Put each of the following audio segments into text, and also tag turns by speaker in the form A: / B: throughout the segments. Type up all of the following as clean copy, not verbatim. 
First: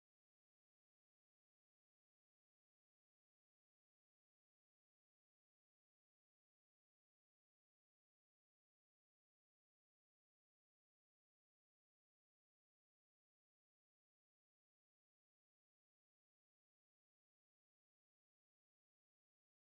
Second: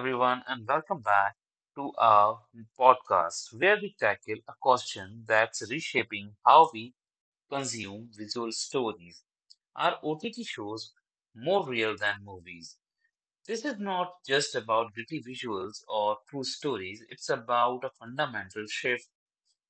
A: everyone, and welcome back to our podcast where we tackle a question that's reshaping how we consume visual stories. Are OTT shows more real than movies? This is not just about gritty visuals or true stories, it's about a fundamental shift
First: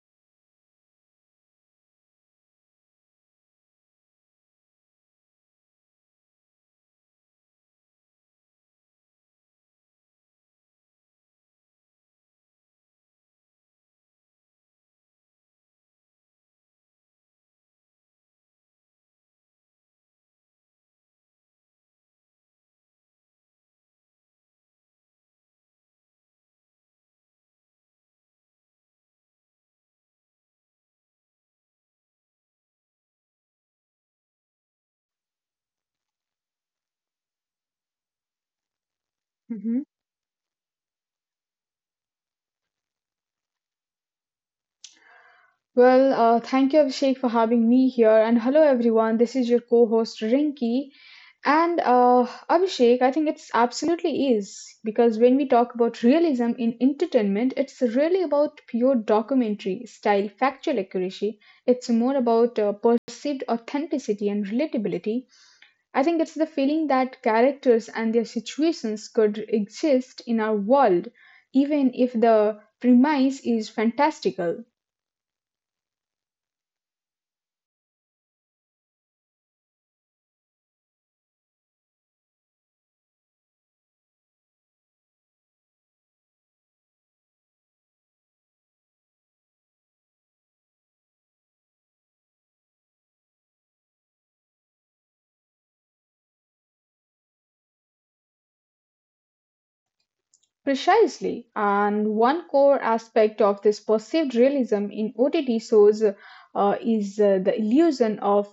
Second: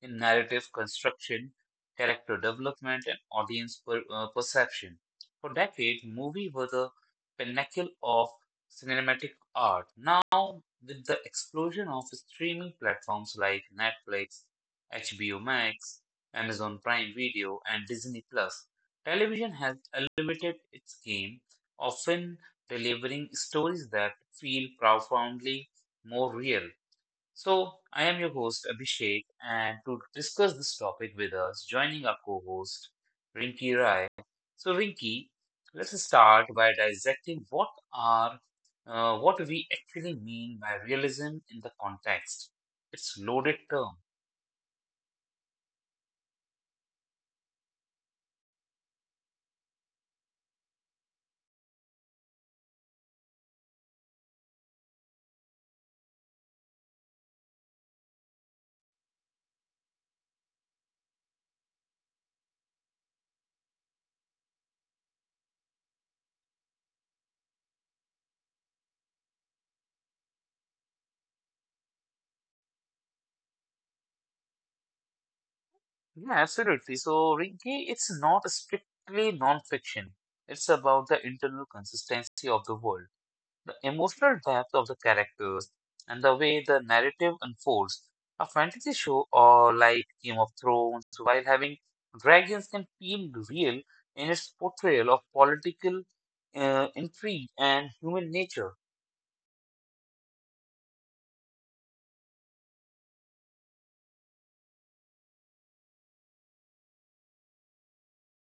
A: in narrative construction, character development, and audience perception. For decades, movies were the pinnacle of cinematic art. Now, with the explosion of streaming platforms like Netflix, HBO Max, Amazon Prime Video, and Disney Plus, television has elevated its game, often delivering stories that feel profoundly more real. So, I am your host Abhishek, and to discuss this topic with us, joining our co host Rinki Rai. So, Rinki, let's start by dissecting are what we
B: Mhm.
A: actually mean by realism in the context. It's loaded term.
B: Well, thank you, Abhishek, for having me here. And hello, everyone. This is your co host, Rinki. And Abhishek, I think it's absolutely is because when we talk about realism in entertainment, it's really about pure documentary style factual accuracy. It's more about perceived authenticity and relatability. I think it's the feeling that characters and their situations could exist in our world, even if the premise is fantastical.
A: Yeah, absolutely. So, Rinki, it's not strictly non-fiction. It's about the internal consistency of the world. The emotional depth of the characters and the way the narrative unfolds. A fantasy show or like Game of Thrones, while having dragons can feel real in its portrayal of political intrigue and human nature.
B: Precisely, and one core aspect of this perceived realism in OTT shows is the illusion of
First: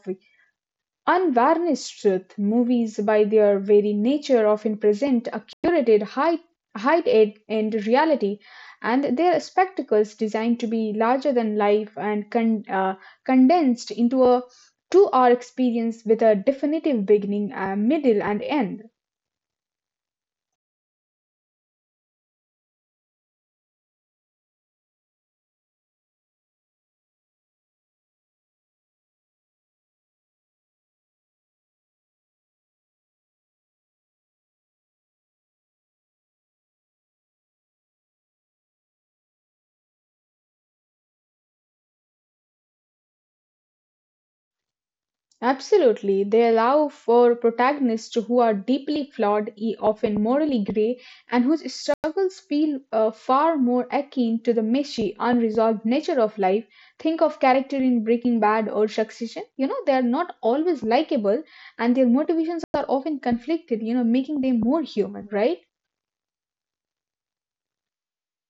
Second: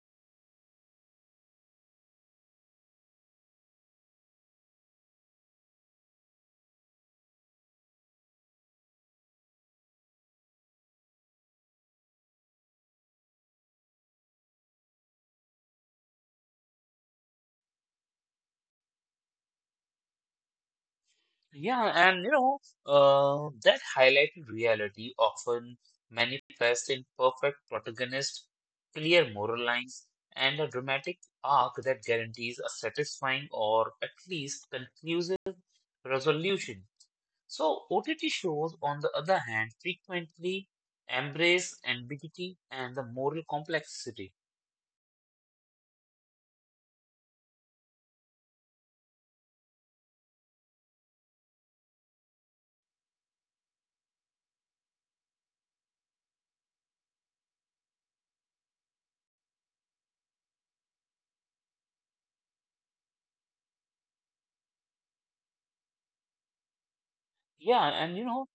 B: unvarnished truth. Movies, by their very nature, often present a curated height, height ed- and reality, and their spectacles designed to be larger than life and condensed into a to our experience with a definitive beginning, a middle, and end.
A: Yeah, and you know, that highlighted reality often manifests in perfect protagonists, clear moral lines, and a dramatic arc that guarantees a satisfying or at least conclusive resolution. So OTT shows, on the other hand, frequently embrace ambiguity and the moral complexity.
B: Absolutely. They allow for protagonists who are deeply flawed, often morally grey, and whose struggles feel far more akin to the messy, unresolved nature of life. Think of character in Breaking Bad or Succession. You know, they are not always likable, and their motivations are often conflicted, you know, making them more human, right?
A: Yeah, and you know,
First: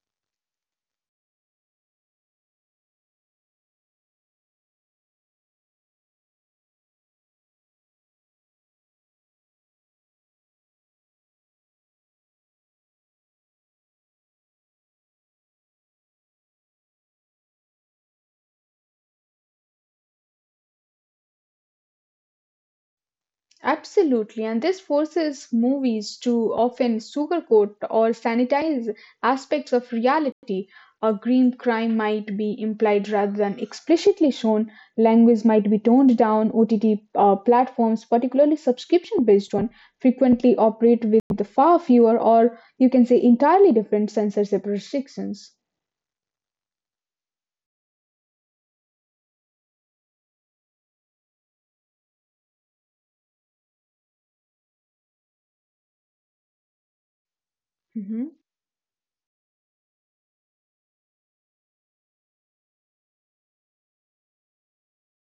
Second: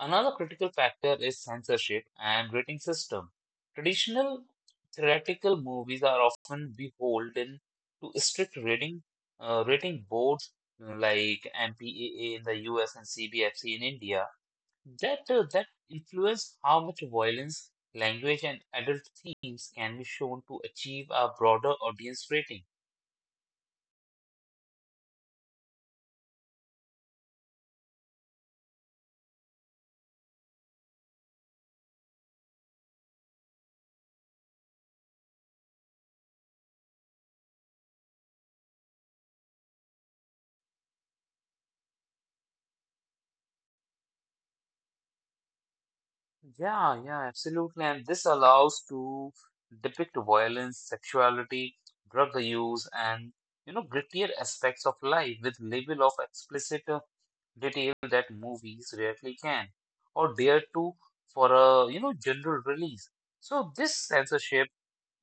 A: another critical factor is censorship and rating system. Traditional theatrical movies are often beholden to strict rating boards like MPAA in the US and CBFC in India. That influence how much violence, language, and adult themes can be shown to achieve a broader audience rating.
B: Absolutely, and this forces movies to often sugarcoat or sanitize aspects of reality. A green crime might be implied rather than explicitly shown. Language might be toned down. OTT platforms, particularly subscription based one, frequently operate with far fewer or you can say entirely different censorship restrictions.
A: Yeah, yeah, absolutely. And this allows to depict violence, sexuality, drug use, and you know grittier aspects of life with level of explicit detail that
B: Mhm.
A: movies rarely can or dare to for a you know general release. So this censorship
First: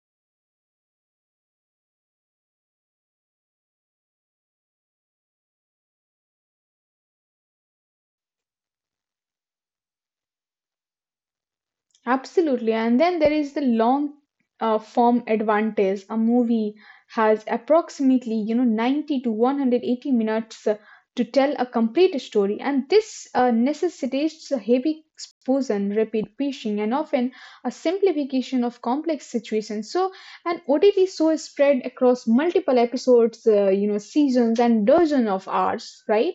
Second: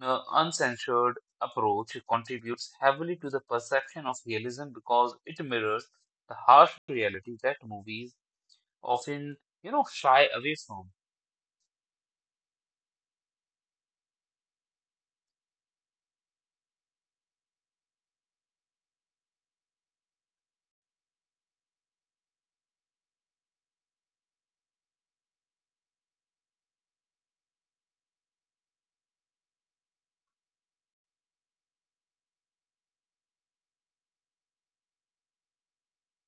A: uncensored approach contributes heavily to the perception of realism because it mirrors the harsh reality that movies often, you know, shy away from.
B: Absolutely. And then there is the long form advantage. A movie has approximately, you know, 90 to 180 minutes to tell a complete story. And this necessitates a heavy exposition, rapid pacing, and often a simplification of complex situations. So, an OTT show is spread across multiple episodes, you know, seasons, and dozens of hours, right?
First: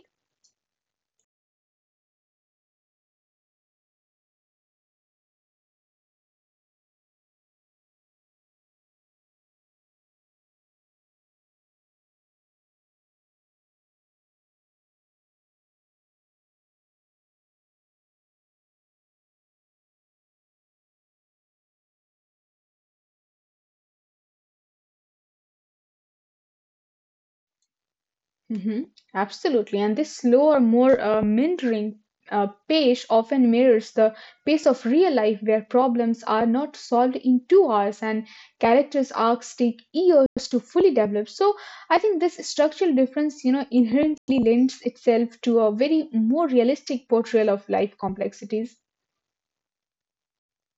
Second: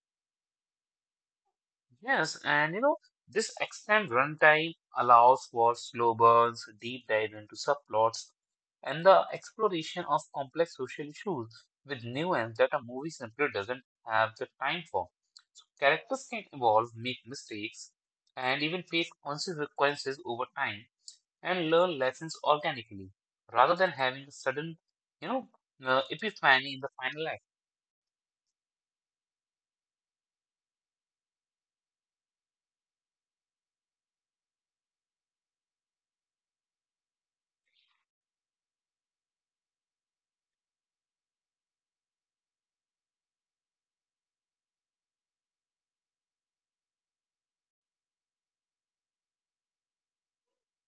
A: Yes, and you know, this extended runtime allows for slow burns, deep dive into subplots, and the exploration of complex social issues with nuance that a movie simply doesn't have the time for. So characters can evolve, make mistakes, and even face consequences over time and learn lessons organically rather than having a sudden, you know, epiphany in the final act.
B: hmm Absolutely. And this slower, more mentoring pace often mirrors the pace of real life where problems are not solved in 2 hours and characters' arcs take years to fully develop. So I think this structural difference, you know, inherently lends itself to a very more realistic portrayal of life complexities.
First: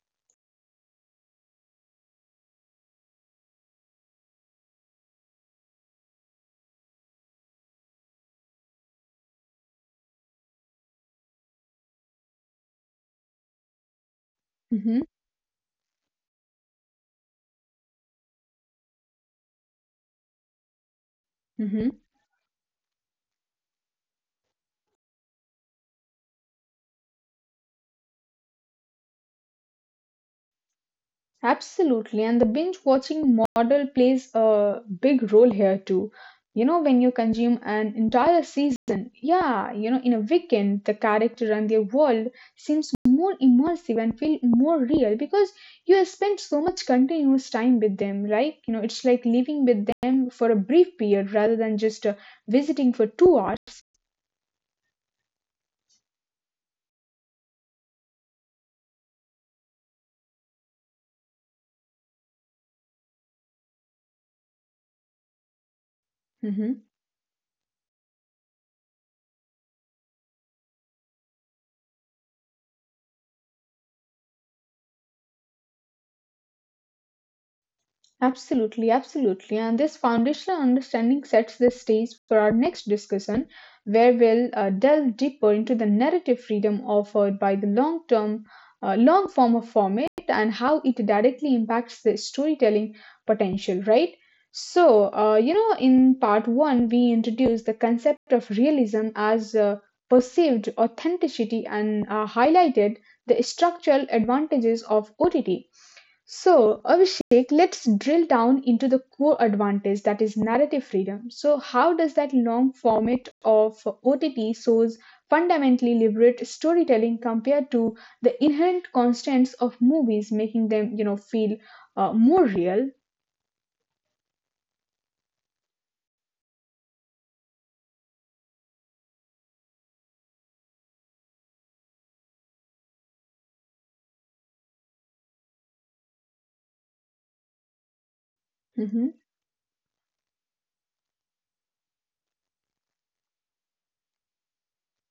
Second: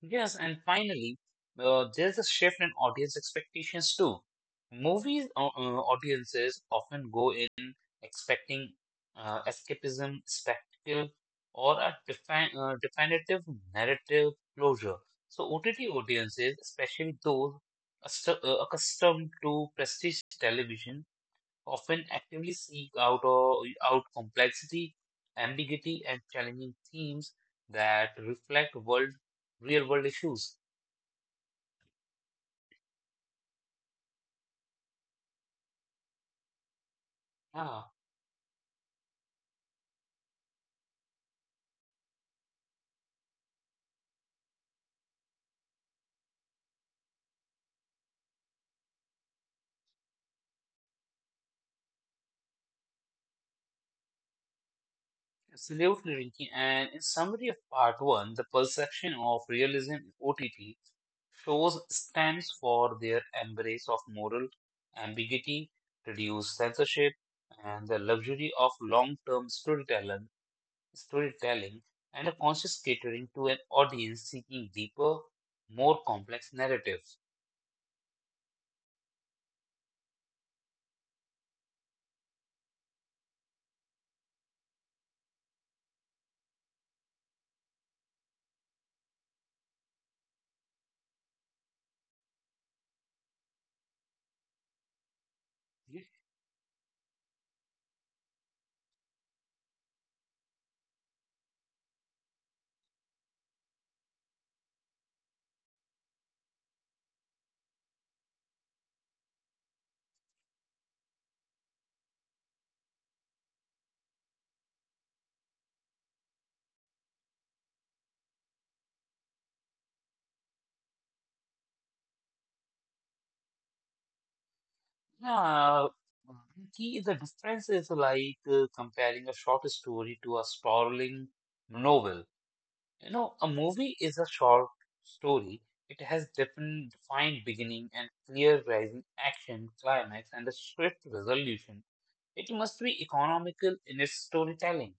A: Yes, and finally, there's a shift in audience expectations too. Movies audiences often go in expecting escapism, spectacle, or a definitive narrative
B: hmm
A: closure. So OTT audiences, especially those accustomed to prestige television,
B: hmm
A: often actively seek out complexity, ambiguity, and challenging themes that reflect world real world issues.
B: Absolutely. And the binge watching model plays a big role here too. You know, when you consume
A: Yeah,
B: an entire season, yeah, you know, in a weekend, the character and their world seems more immersive and feel more real because you have spent so much continuous time with them, right? You know, it's like living with them for a brief period rather than just visiting for 2 hours.
A: absolutely, Rinki. And in summary of part one, the perception of realism in OTT shows stands for their embrace of moral ambiguity, reduced
B: Mhm.
A: censorship, and the luxury of long-term storytelling, and a conscious catering to an audience seeking deeper, more complex narratives.
B: Absolutely, absolutely. And this foundational understanding sets the stage for our next discussion, where we'll delve deeper into the narrative freedom offered by the long term, long form of format and how it directly impacts the storytelling potential, right? So, you know, in part one, we introduced the concept of realism as perceived authenticity and highlighted the structural advantages of OTT. So, Abhishek, let's drill down into the core advantage that is narrative freedom. So, how does that long format of OTT shows fundamentally liberate storytelling compared to the inherent constraints of movies, making them, you know, feel more real?
A: Yeah, the key the difference is like comparing a short story to a sprawling novel. You know, a movie is a short story. It has defined beginning and clear rising
B: Mm-hmm.
A: action, climax, and a swift resolution. It must be economical in its storytelling.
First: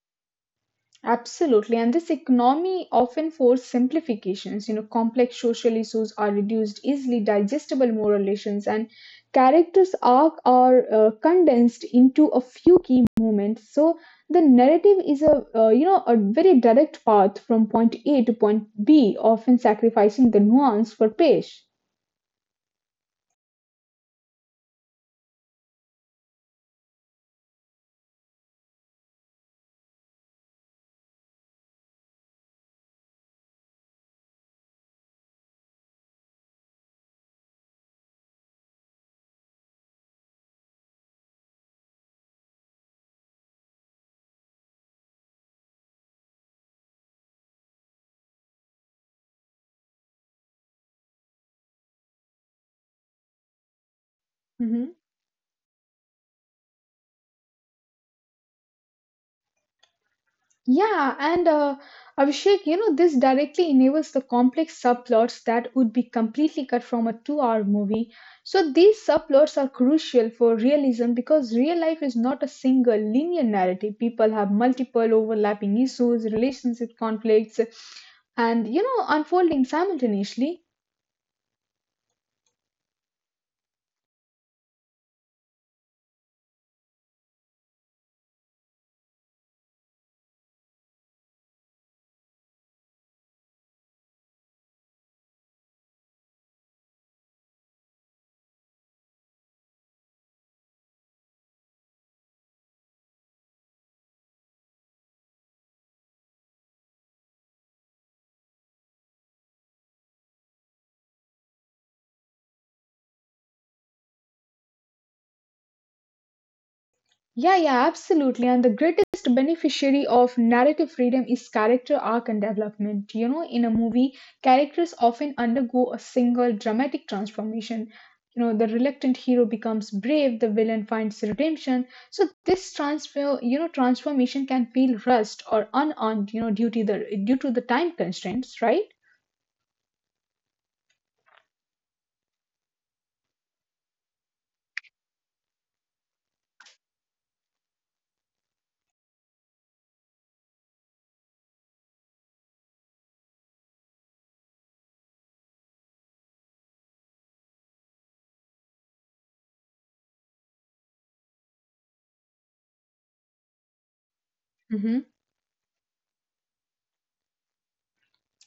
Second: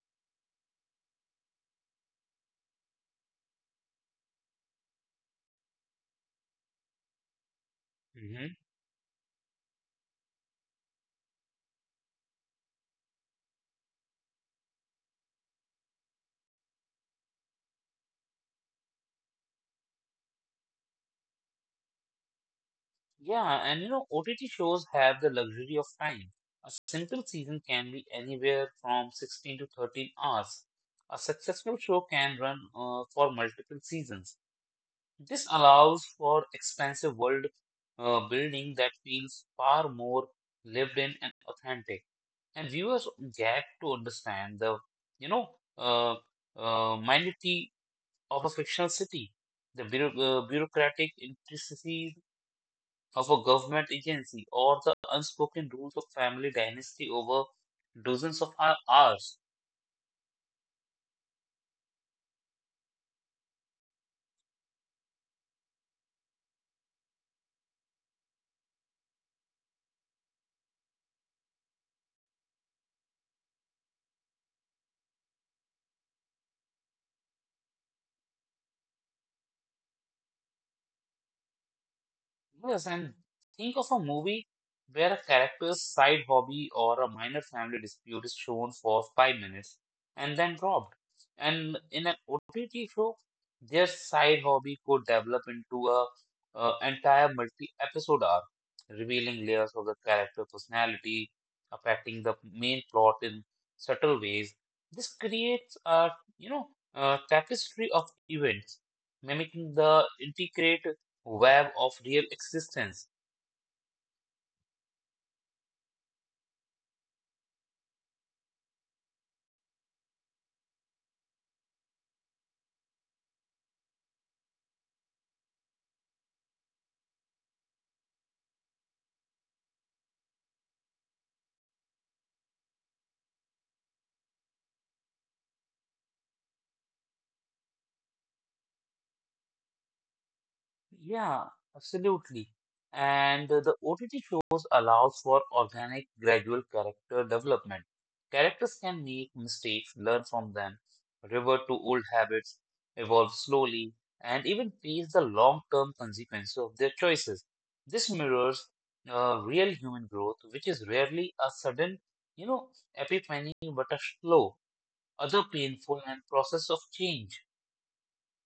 B: Absolutely. And this economy often forces simplifications. You know, complex social issues are reduced, easily digestible moral
A: Mm-hmm.
B: lessons, and characters' arc are condensed into a few key moments. So the narrative is a you know a very direct path from point A to point B, often sacrificing the nuance for pace.
A: Yeah, and you know, OTT shows have the luxury of time. A simple season can be anywhere from 16 to 13 hours. A successful show can run for multiple seasons. This allows for expansive world building that feels far more lived in and authentic. And viewers get to understand the, you know, uh, uh, minutiae of a fictional city, the bureaucratic intricacies of a government agency or the unspoken rules of family dynasty over dozens of hours.
B: Yeah, and Abhishek, you know, this directly enables the complex subplots that would be completely cut from a 2 hour movie. So these subplots are crucial for realism because real life is not a single linear narrative. People have multiple overlapping issues, relationship conflicts, and, you know, unfolding simultaneously.
A: Yes, and think of a movie where a character's side hobby or a minor family dispute is shown for 5 minutes and then dropped. And in an OTT show, their side hobby could develop into a entire multi-episode arc, revealing layers of the character personality, affecting the main plot in subtle ways. This creates a you know a tapestry of events, mimicking the intricate web of real existence.
B: Yeah, yeah, absolutely. And the greatest beneficiary of narrative freedom is character arc and development. You know, in a movie, characters often undergo a single dramatic transformation. You know, the reluctant hero becomes brave, the villain finds redemption. So this transformation can feel rushed or unearned, you know, due to the time constraints, right?
A: Yeah, absolutely. And the OTT shows allows for organic, gradual character development. Characters can make mistakes, learn from them, revert to old habits, evolve slowly, and even face the long-term consequences of their choices. This mirrors real human growth, which is rarely a sudden, you know, epiphany, but a slow,
B: Mhm.
A: other painful, and process of change.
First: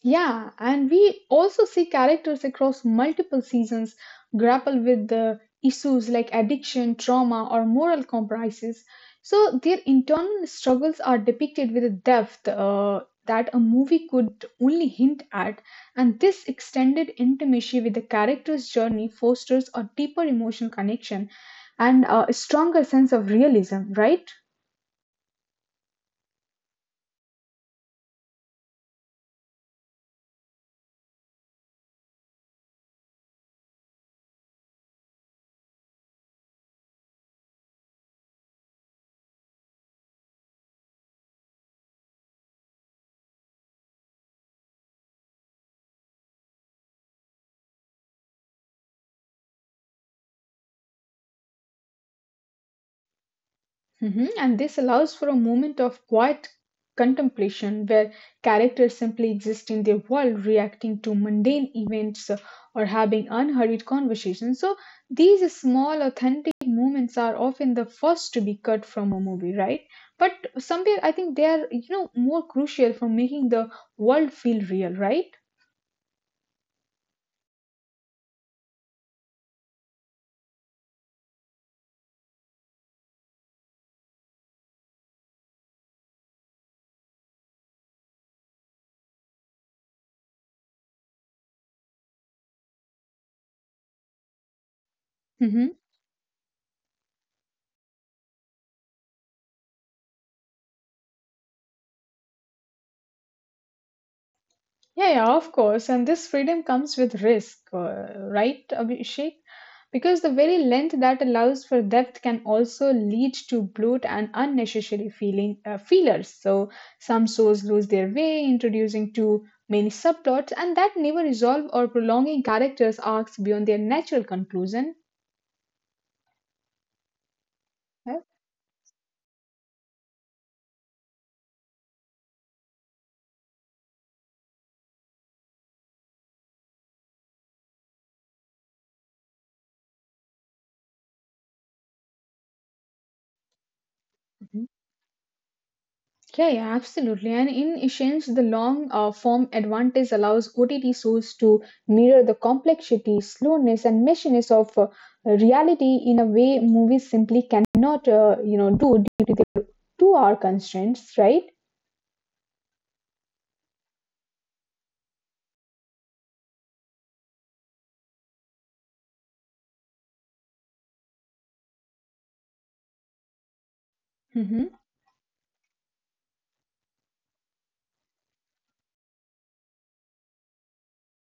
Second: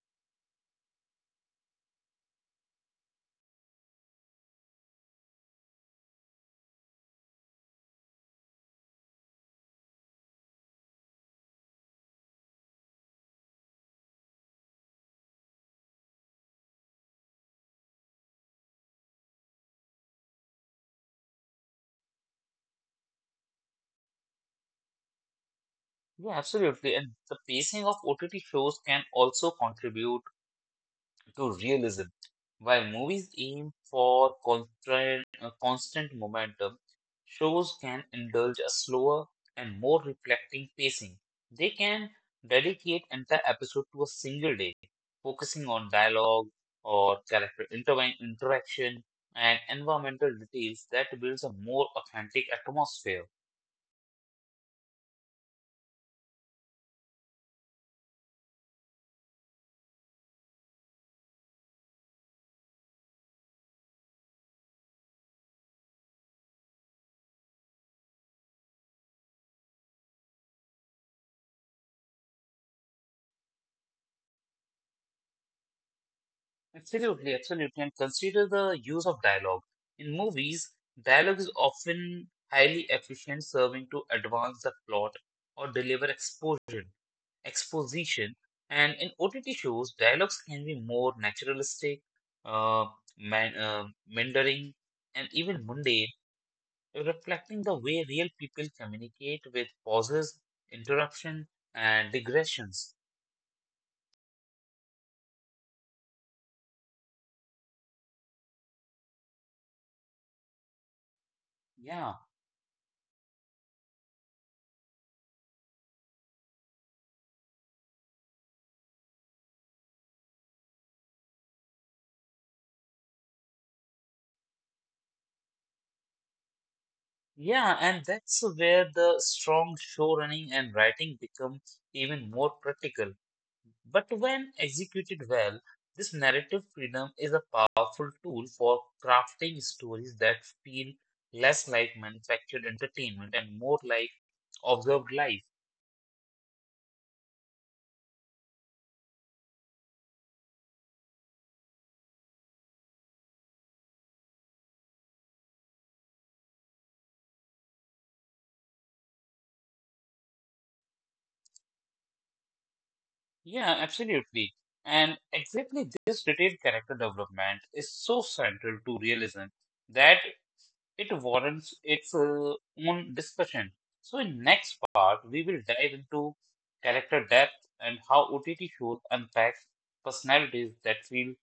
B: Yeah, and we also see characters across multiple seasons grapple with the issues like addiction, trauma, or moral compromises. So their internal struggles are depicted with a depth that a movie could only hint at, and this extended intimacy with the character's journey fosters a deeper emotional connection and a stronger sense of realism, right?
A: Yeah, absolutely. And the pacing of OTT shows can also contribute to realism. While movies aim for constant momentum, shows can indulge a slower and more reflecting pacing. They can dedicate entire episode to a single day, focusing on dialogue or character interaction and environmental details that builds a more authentic atmosphere.
B: Mhm, and this allows for a moment of quiet contemplation where characters simply exist in their world, reacting to mundane events or having unhurried conversations. So, these small, authentic moments are often the first to be cut from a movie, right? But somewhere I think they are, you know, more crucial for making the world feel real, right?
A: Absolutely, absolutely. And consider the use of dialogue. In movies, dialogue is often highly efficient, serving to advance the plot or deliver exposition. And in OTT shows, dialogues can be more naturalistic, uh, meandering, and even
B: Mhm.
A: mundane, reflecting the way real people communicate with pauses, interruption, and digressions.
B: Yeah, yeah, of course. And this freedom comes with risk, right, Abhishek? Because the very length that allows for
A: Yeah.
B: depth can also lead to bloat and unnecessary feeling feelers. So some souls lose their way, introducing too many subplots, and that never resolve or prolonging characters' arcs beyond their natural conclusion.
A: Yeah, and
B: Yeah.
A: that's where the strong show running and writing become even more practical. But when executed well, this narrative freedom is a powerful tool for crafting stories that feel less like manufactured entertainment and more like
B: mm-hmm.
A: observed life.
B: Yeah, yeah, absolutely. And in essence, the long form advantage allows OTT shows to mirror the complexity, slowness, and messiness of reality in a way movies simply cannot, you know, do due to the two-hour constraints, right?
A: Yeah, absolutely. And exactly this detailed character development is so central to realism that it warrants its own discussion. So, in next
B: Mm-hmm.
A: part, we will dive into character depth and how OTT shows unpacks personalities that feel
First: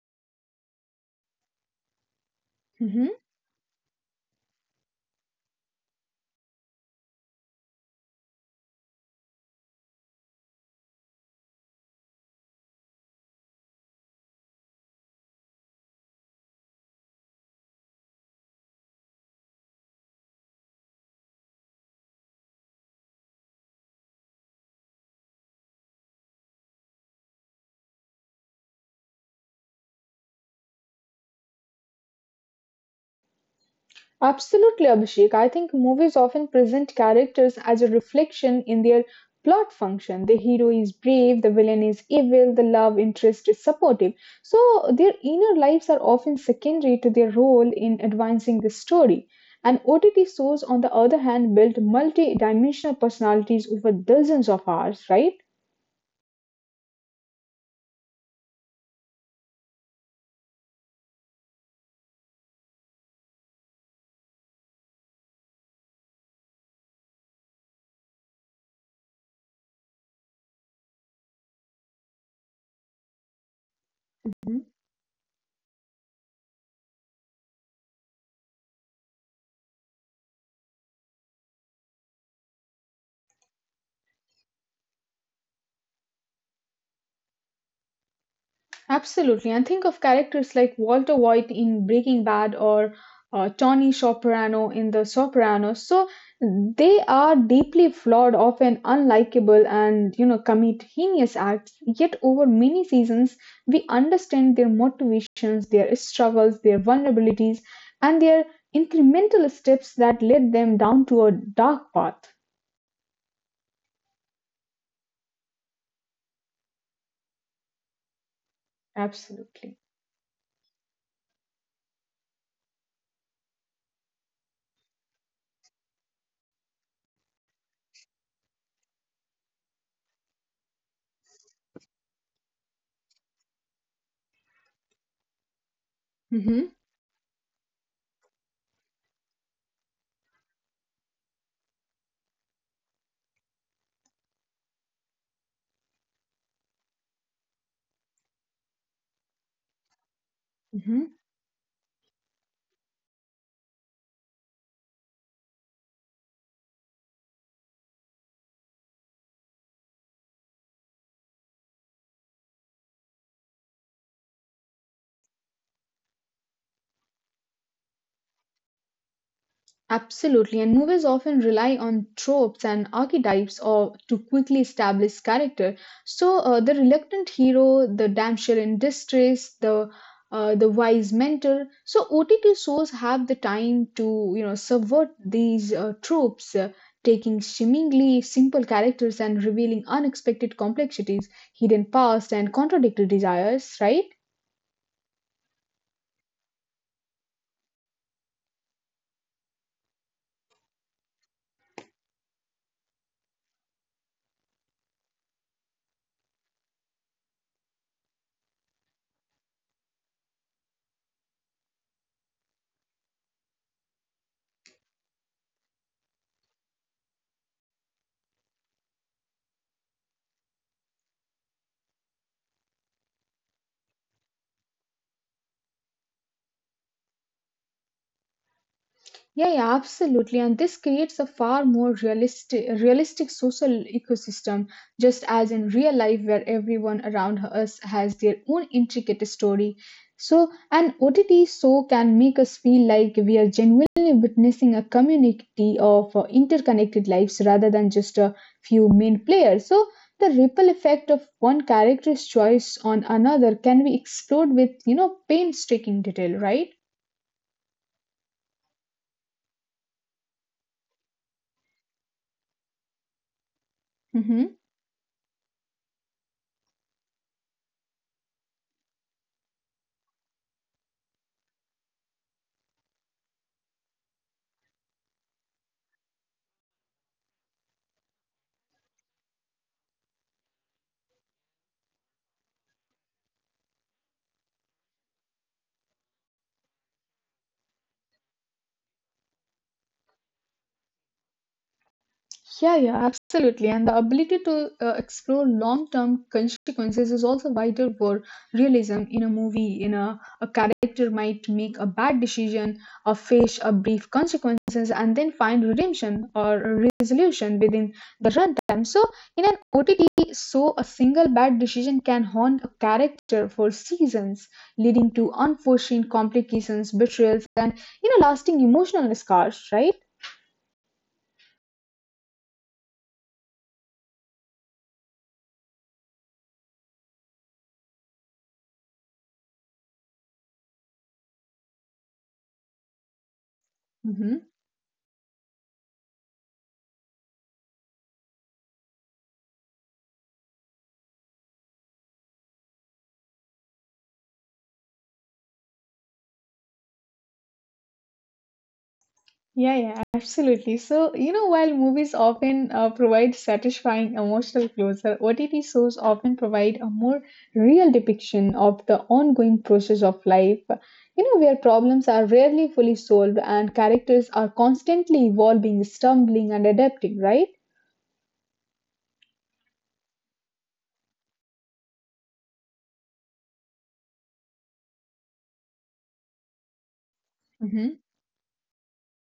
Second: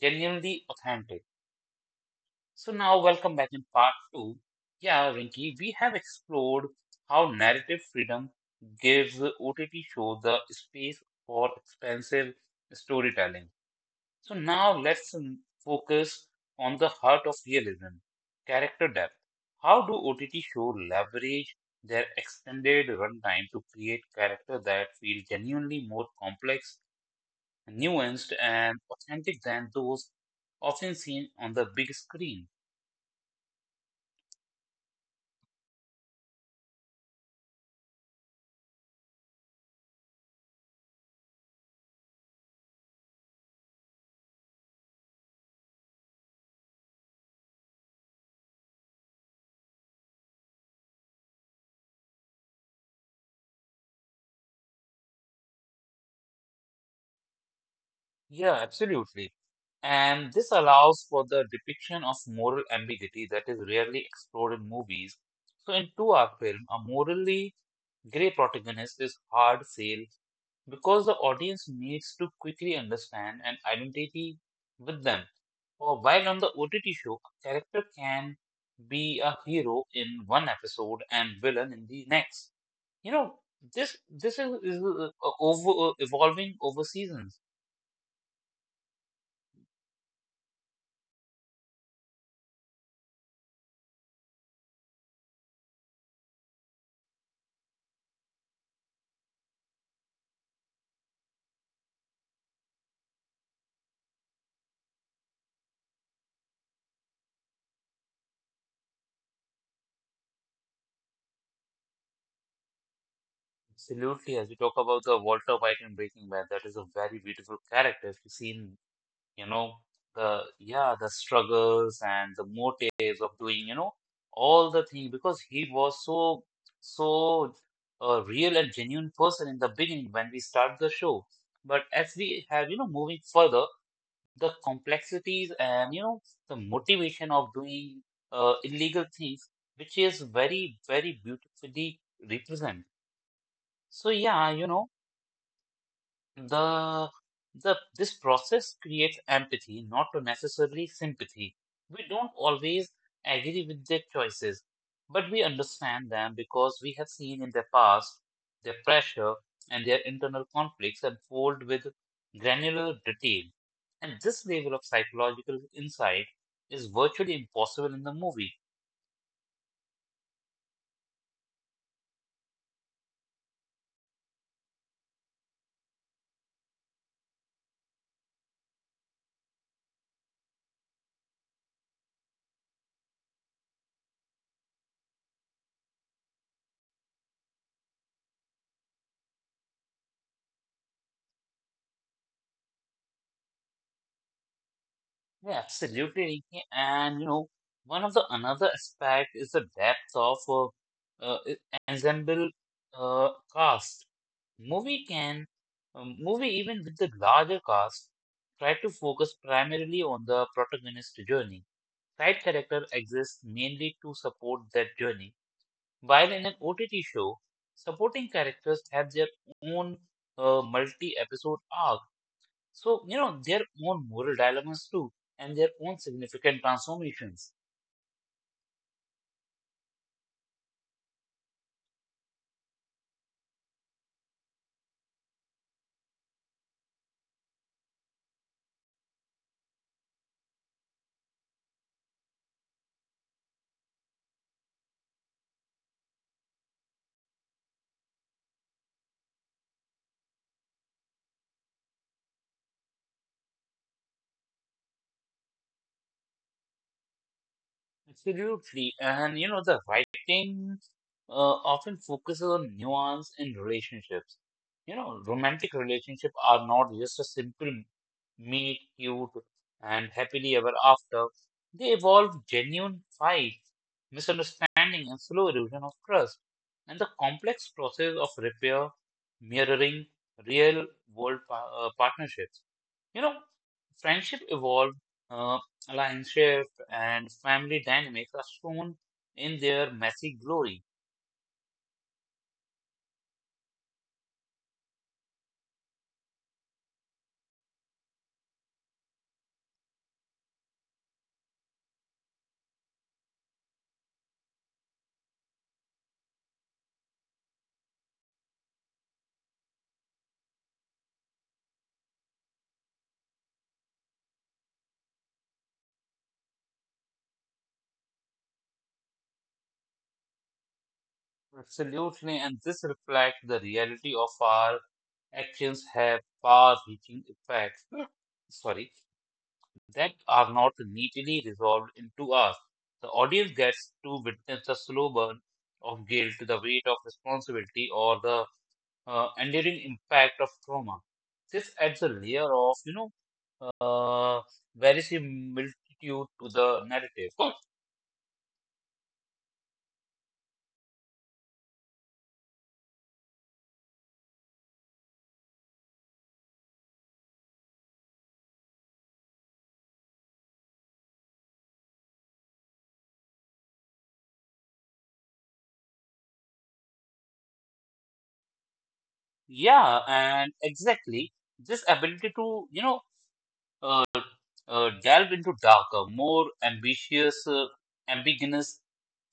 A: genuinely authentic. So, now
B: Mm-hmm.
A: welcome back in part two. Yeah, Rinki, we have explored how narrative freedom gives OTT show the space for expansive storytelling. So now let's focus on the heart of realism, character depth. How do OTT shows leverage their extended runtime to create character that feel genuinely more complex, nuanced, and authentic than those often seen on the big screen?
B: Absolutely, Abhishek. I think movies often present characters as a reflection in their plot function. The hero is brave, the villain is evil, the love interest is supportive. So, their inner lives are often secondary to their role in advancing the story. And OTT shows, on the other hand, build multi dimensional personalities over dozens of hours, right?
A: Yeah, absolutely. And this allows for the depiction of moral ambiguity that is rarely explored in movies. So in two-hour film, a morally gray protagonist is hard sale because the audience needs to quickly understand an identity with them. Or while on the OTT show, character can be a hero in one episode and villain in the next. You know, this is over evolving over seasons.
B: Absolutely. And think of characters like Walter White in Breaking Bad or Tony Soprano in The Sopranos. So they are deeply flawed, often unlikable, and you know commit heinous acts. Yet over many seasons, we understand their motivations, their struggles, their vulnerabilities, and their incremental steps that led them down to a dark path.
A: Absolutely, as we talk about the Walter White in Breaking Bad, that is a very beautiful character. If you've seen you
B: Absolutely.
A: know the struggles and the motives of doing you know all the thing because he was so a real and genuine person in the beginning when we start the show but as we have you know moving further the complexities and you know the
B: hmm
A: motivation of doing illegal things which is very very beautifully represent so yeah you know the, the this process creates empathy, not necessarily
B: hmm
A: sympathy. We don't always agree with their choices, but we understand them because we have seen in their past their pressure and their internal conflicts unfold with granular detail. And this level of psychological insight is virtually impossible in the movie.
B: Absolutely, and movies often rely on tropes and archetypes or to quickly establish character. So the reluctant hero, the damsel in distress, the wise mentor. So OTT shows have the time to you know subvert these tropes, taking seemingly simple characters and revealing unexpected complexities, hidden past, and contradictory desires. Right?
A: Yeah, absolutely. Rinki. And you know, one of the another aspect is the depth of uh, e, ensemble cast. Movie can movie even with the larger cast try to focus primarily on the protagonist's journey. Side character exists mainly to support that journey. While in an OTT show, supporting characters have their own multi-episode arc so, you know, their own moral dilemmas too, and their own significant transformations.
B: Yeah, yeah, absolutely. And this creates a far more realistic social ecosystem, just as in real life, where everyone around us has their own intricate story. So, an OTT show can make us feel like we are genuinely witnessing a community of interconnected lives rather than just a few main players. So, the ripple effect of one character's choice on another can be explored with, you know, painstaking detail, right?
A: Absolutely. And, you know, the writing often focuses on nuance in relationships.
B: Mm-hmm.
A: You know, romantic relationships are not just a simple meet cute and happily ever after. They evolve genuine fights, misunderstanding, and slow erosion of trust. And the complex process of repair, mirroring real world partnerships. You know, friendship evolved, uh, alliance and family dynamics are shown in their messy glory.
B: Yeah, yeah, absolutely. And the ability to explore long term consequences is also vital for realism in a movie. You know, a character might make a bad decision or face a brief consequences and then find redemption or a resolution within the runtime. So, in an OTT, so a single bad decision can haunt a character for seasons, leading to unforeseen complications, betrayals, and, you know, lasting emotional scars, right?
A: Absolutely, and this reflects the reality of our actions have far-reaching effects. Sorry, that are not neatly resolved into us. The audience gets to
B: hmm
A: witness the slow burn of guilt, the weight of responsibility, or the enduring impact of trauma. This adds a layer of, uh, very similitude to the narrative. So,
B: Yeah, yeah, absolutely. So, you know, while movies often provide satisfying emotional closure, OTT shows often provide a more real depiction of the ongoing process of life, you know, where problems are rarely fully solved and characters are constantly evolving, stumbling, and adapting, right?
A: yeah, and exactly this ability to you know uh, delve into darker, more ambitious,
B: Mm-hmm.
A: ambiguous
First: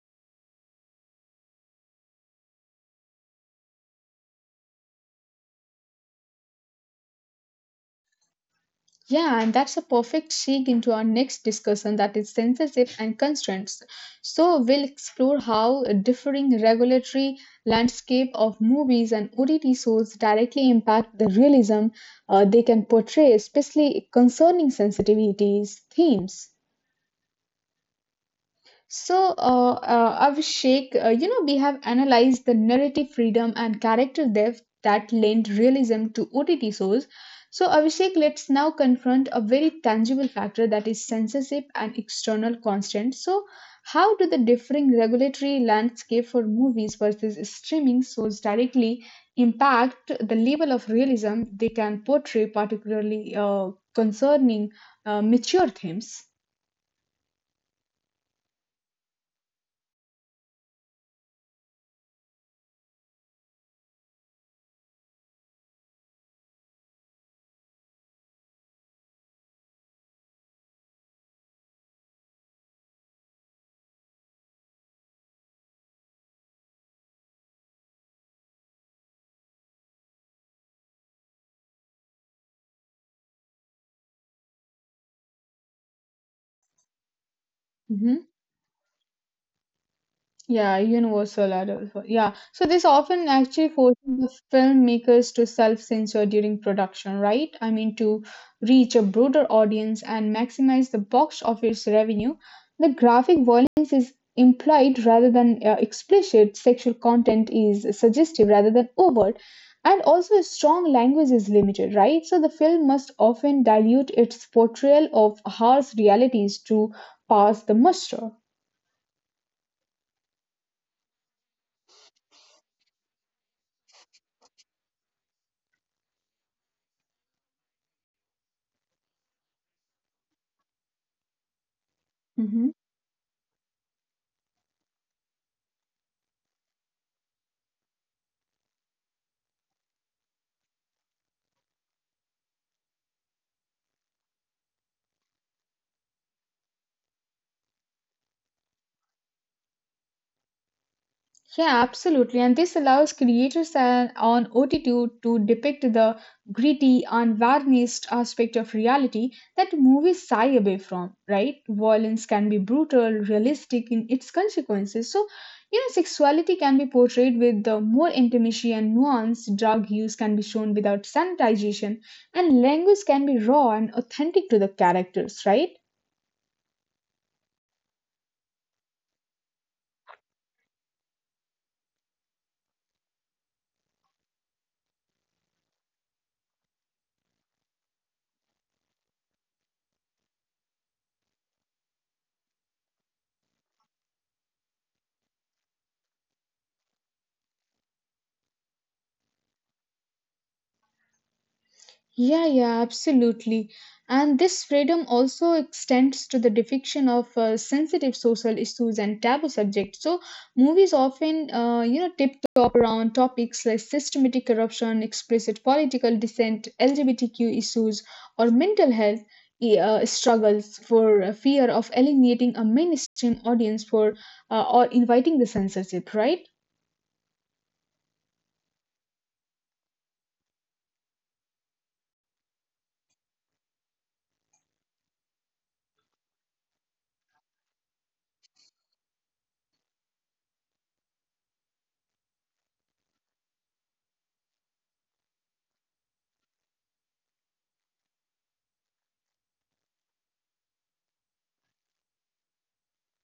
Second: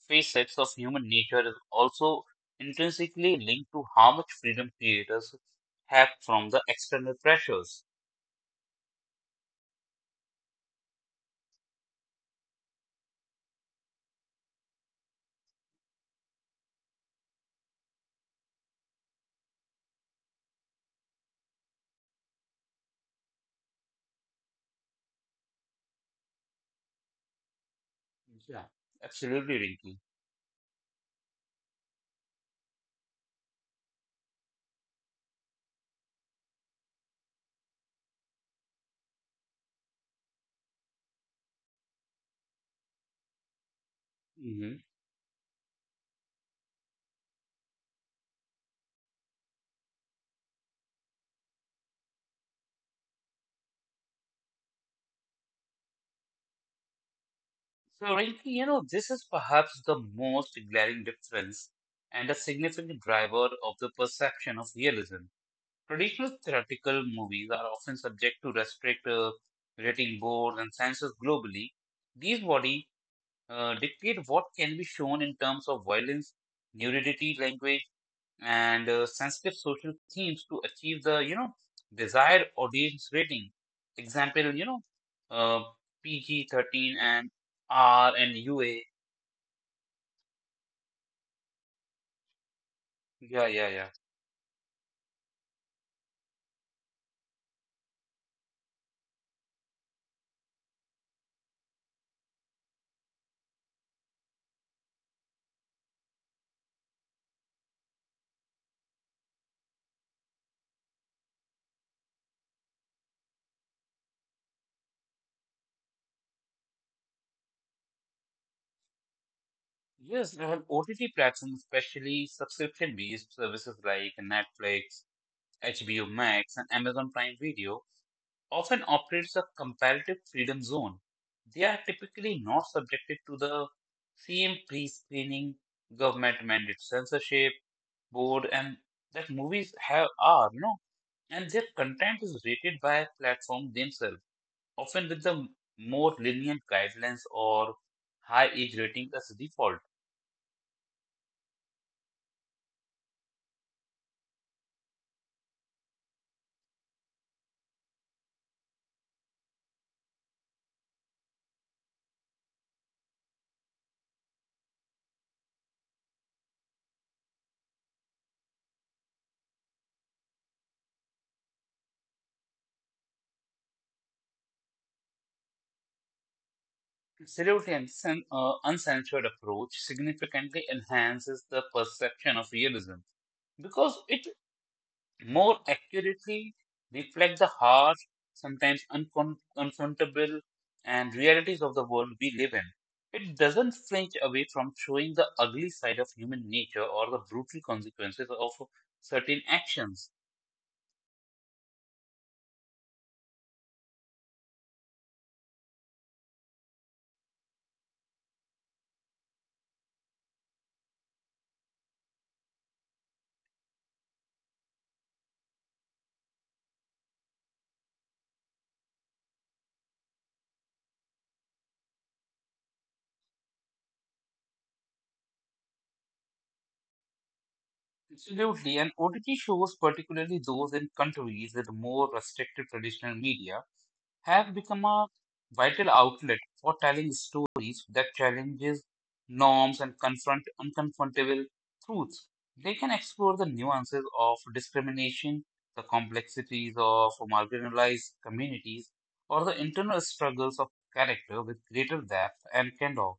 A: facets of human nature is also intrinsically linked to how much freedom creators have from the external pressures.
B: Yeah, and that's a perfect segue into our next discussion that is censorship and constraints. So, we'll explore how a differing regulatory landscape of movies and OTT shows directly impact the realism they can portray, especially concerning sensitivities themes.
A: Yeah,
B: So,
A: absolutely,
B: Abhishek, you know, we have analyzed the narrative freedom and character depth that lend realism to OTT shows. So, Abhishek, let's now confront a very tangible factor that is censorship and external constant. So, how do the
A: Rinki.
B: differing regulatory landscape for movies versus streaming shows directly impact the level of realism they can portray, particularly concerning mature themes?
A: So, Rinki, you know, this is perhaps the most glaring difference and a significant driver of the perception of realism. Traditional theatrical movies are often subject to restrict rating boards and censors globally. These bodies dictate what can be shown in terms of violence, nudity, language, and sensitive social themes to achieve the desired audience rating. Example, uh, PG 13 and
B: Mm-hmm.
A: R and UA.
B: Yeah, universal adult. Yeah. So this often
A: Yeah,
B: actually
A: yeah,
B: forces
A: yeah.
B: the filmmakers to self-censor during production, right? I mean, to reach a broader audience and maximize the box office revenue, the graphic violence is implied rather than explicit. Sexual content is suggestive rather than overt. And also, strong language is limited, right? So the film must often dilute its portrayal of harsh realities to pass the muster.
A: Yes, and OTT platforms, especially subscription-based services like Netflix, HBO Max, and Amazon Prime Video, often operates a comparative freedom zone. They are typically not
B: Mm-hmm.
A: subjected to the same pre screening, government mandated censorship, board, and that movies have are, and their content is rated by platforms themselves, often with the more lenient guidelines or high age rating as default.
B: Yeah, absolutely. And this allows creators and on OTT to depict the gritty, unvarnished aspect of reality that movies shy away from, right? Violence can be brutal, realistic in its consequences. So, you know, sexuality can be portrayed with the more intimacy and nuance. Drug use can be shown without sanitization, and language can be raw and authentic to the characters, right?
A: Uncensored approach significantly enhances the perception of realism because it more accurately reflect the harsh, sometimes uncon- and realities of the world we live in. It doesn't flinch away from showing the ugly side of human nature or the brutal consequences of certain actions.
B: Yeah, yeah, absolutely. And this freedom also extends to the depiction of sensitive social issues and taboo subjects. So, movies often, tip-top around topics like systematic corruption, explicit political dissent, LGBTQ issues, or mental health struggles for fear of alienating a mainstream audience for or inviting the censorship, right?
A: Absolutely, and OTT shows, particularly those in countries with more restricted traditional media, have become a vital outlet for telling stories that challenges norms and confront unconfrontable truths. They can explore the nuances of discrimination, the complexities of marginalized communities, or the internal struggles of character with greater depth and candor.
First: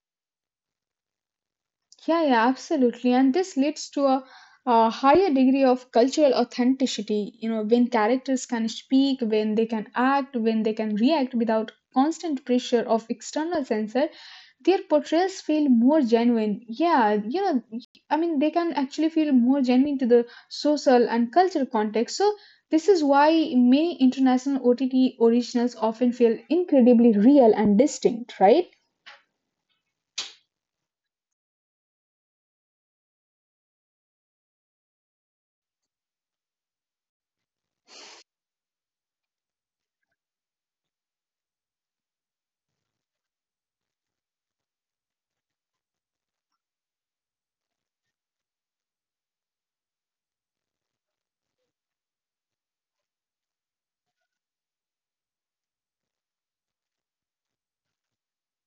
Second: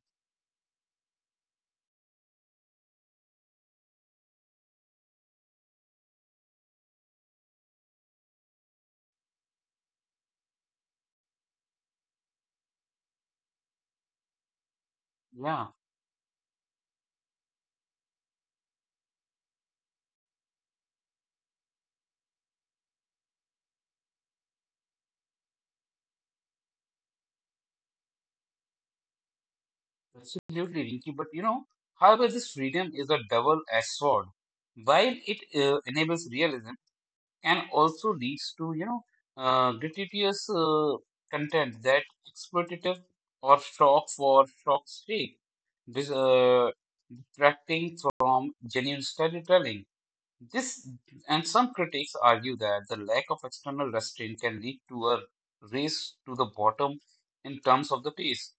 B: Yeah, yeah, absolutely. And this leads to a higher degree of cultural authenticity. You know, when characters can speak, when they can act, when they can react without constant pressure of external censor, their portrayals
A: Yeah,
B: feel more genuine. Yeah, you know, I mean, they can actually feel more genuine to the social and cultural context. So, this is why many international OTT originals often feel incredibly real and distinct, right?
A: absolutely, Rinky. However, this freedom is a double-edged sword. While it enables realism, and also leads to gratuitous content that exploitative or shock for shock's sake, this, uh, detracting from genuine storytelling. This and some critics argue that the lack of external restraint can lead to a race to the bottom in terms of the pace.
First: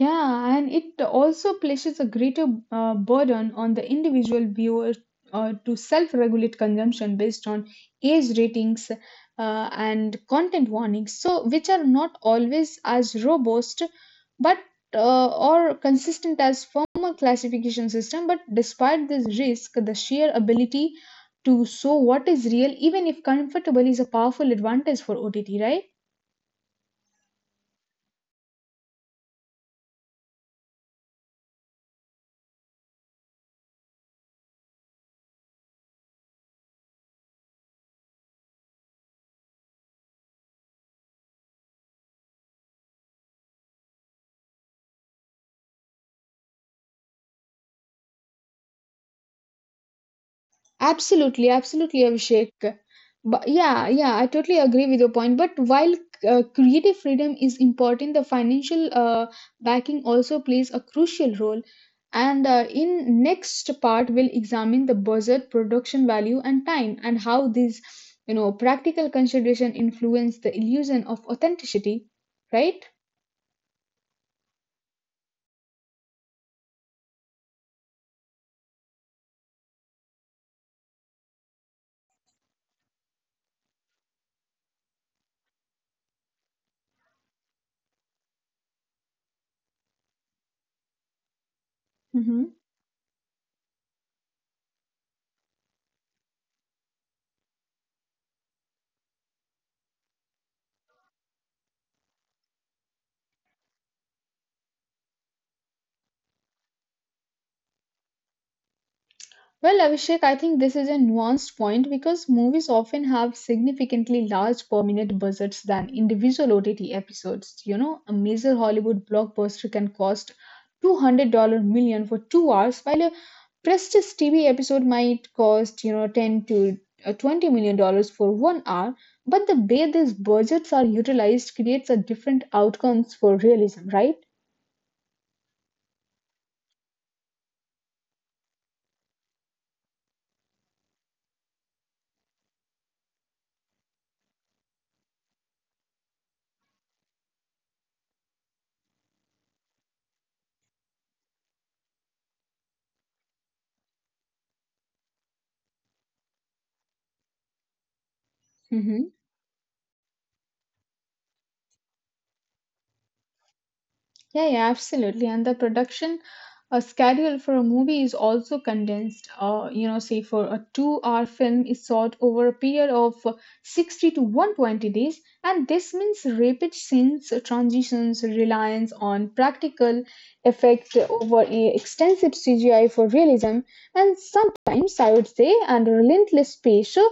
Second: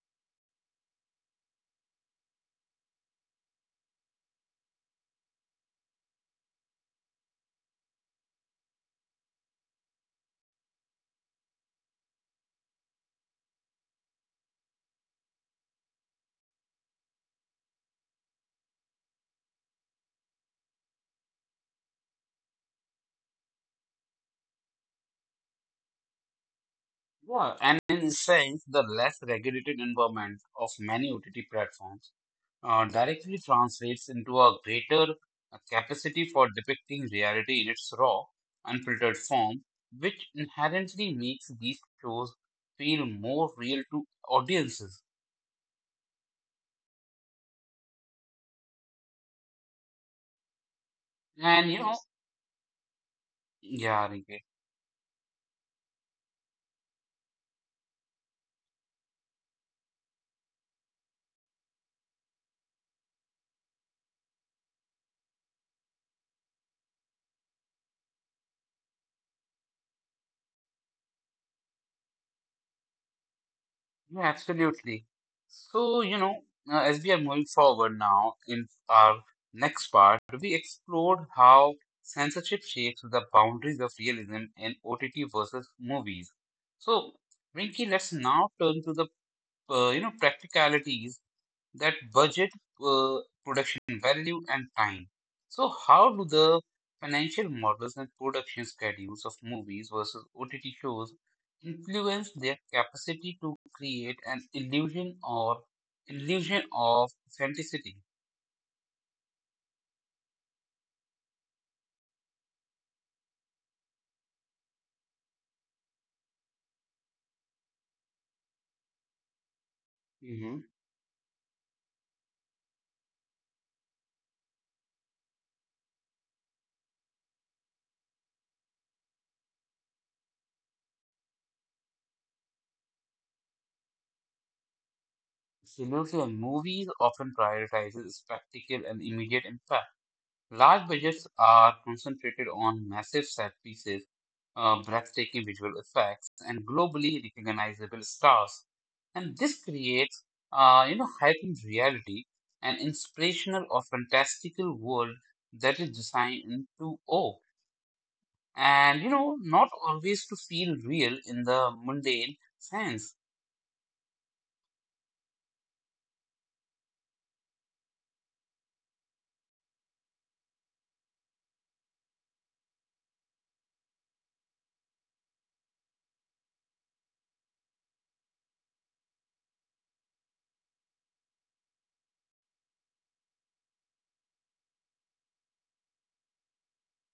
B: Yeah, and it also places a greater burden on the individual viewer to self regulate consumption based on age ratings and content warnings, so which are not always as robust but or consistent as former classification system. But despite this risk, the sheer ability to show what is real, even if comfortable, is a powerful advantage for ott, right?
A: Yeah, and in a sense, the less regulated environment of many OTT platforms directly translates into a greater capacity for depicting reality in its raw, unfiltered form, which inherently makes these shows feel more real to audiences.
B: Absolutely,
A: And you know,
B: absolutely,
A: yes.
B: Abhishek. But yeah,
A: Yeah,
B: yeah, I
A: Rinke,
B: totally agree with your point. But while creative freedom is important, the financial backing also plays a crucial role. And in next part, we'll examine the budget, production value, and time, and how these, you know, practical consideration influence the illusion of authenticity, right?
A: yeah, absolutely. So, as we are moving forward now in our next part, we explored how censorship shapes the boundaries of realism in OTT versus movies. So, Rinky, let's now turn to the practicalities, that budget,
B: Mhm.
A: uh, production value, and time. So how do the financial models and production schedules of movies versus ott shows influence their capacity to create an illusion of authenticity?
B: Well, Abhishek, I think this is a nuanced point because movies often have significantly large per minute budgets than individual OTT episodes. You know, a major Hollywood blockbuster can cost
A: Mm-hmm.
B: $200 million for 2 hours, while a prestige TV episode might cost, you know, 10 to 20 million dollars for 1 hour. But the way these budgets are utilized creates a different outcomes for realism, right?
A: Movies often prioritizes spectacle and immediate impact. Large budgets are concentrated on massive set pieces, breathtaking visual effects, and globally recognizable stars. And this creates, heightened reality, an inspirational or fantastical world that is designed into awe, and not always to feel real in the mundane sense.
B: Yeah, yeah, absolutely. And the production schedule for a movie is also condensed. You know, say for a 2 hour film is shot over a period of 60 to 120 days. And this means rapid scenes, transitions, reliance on practical effect over a extensive CGI for realism. And sometimes, I would say, under relentless pressure,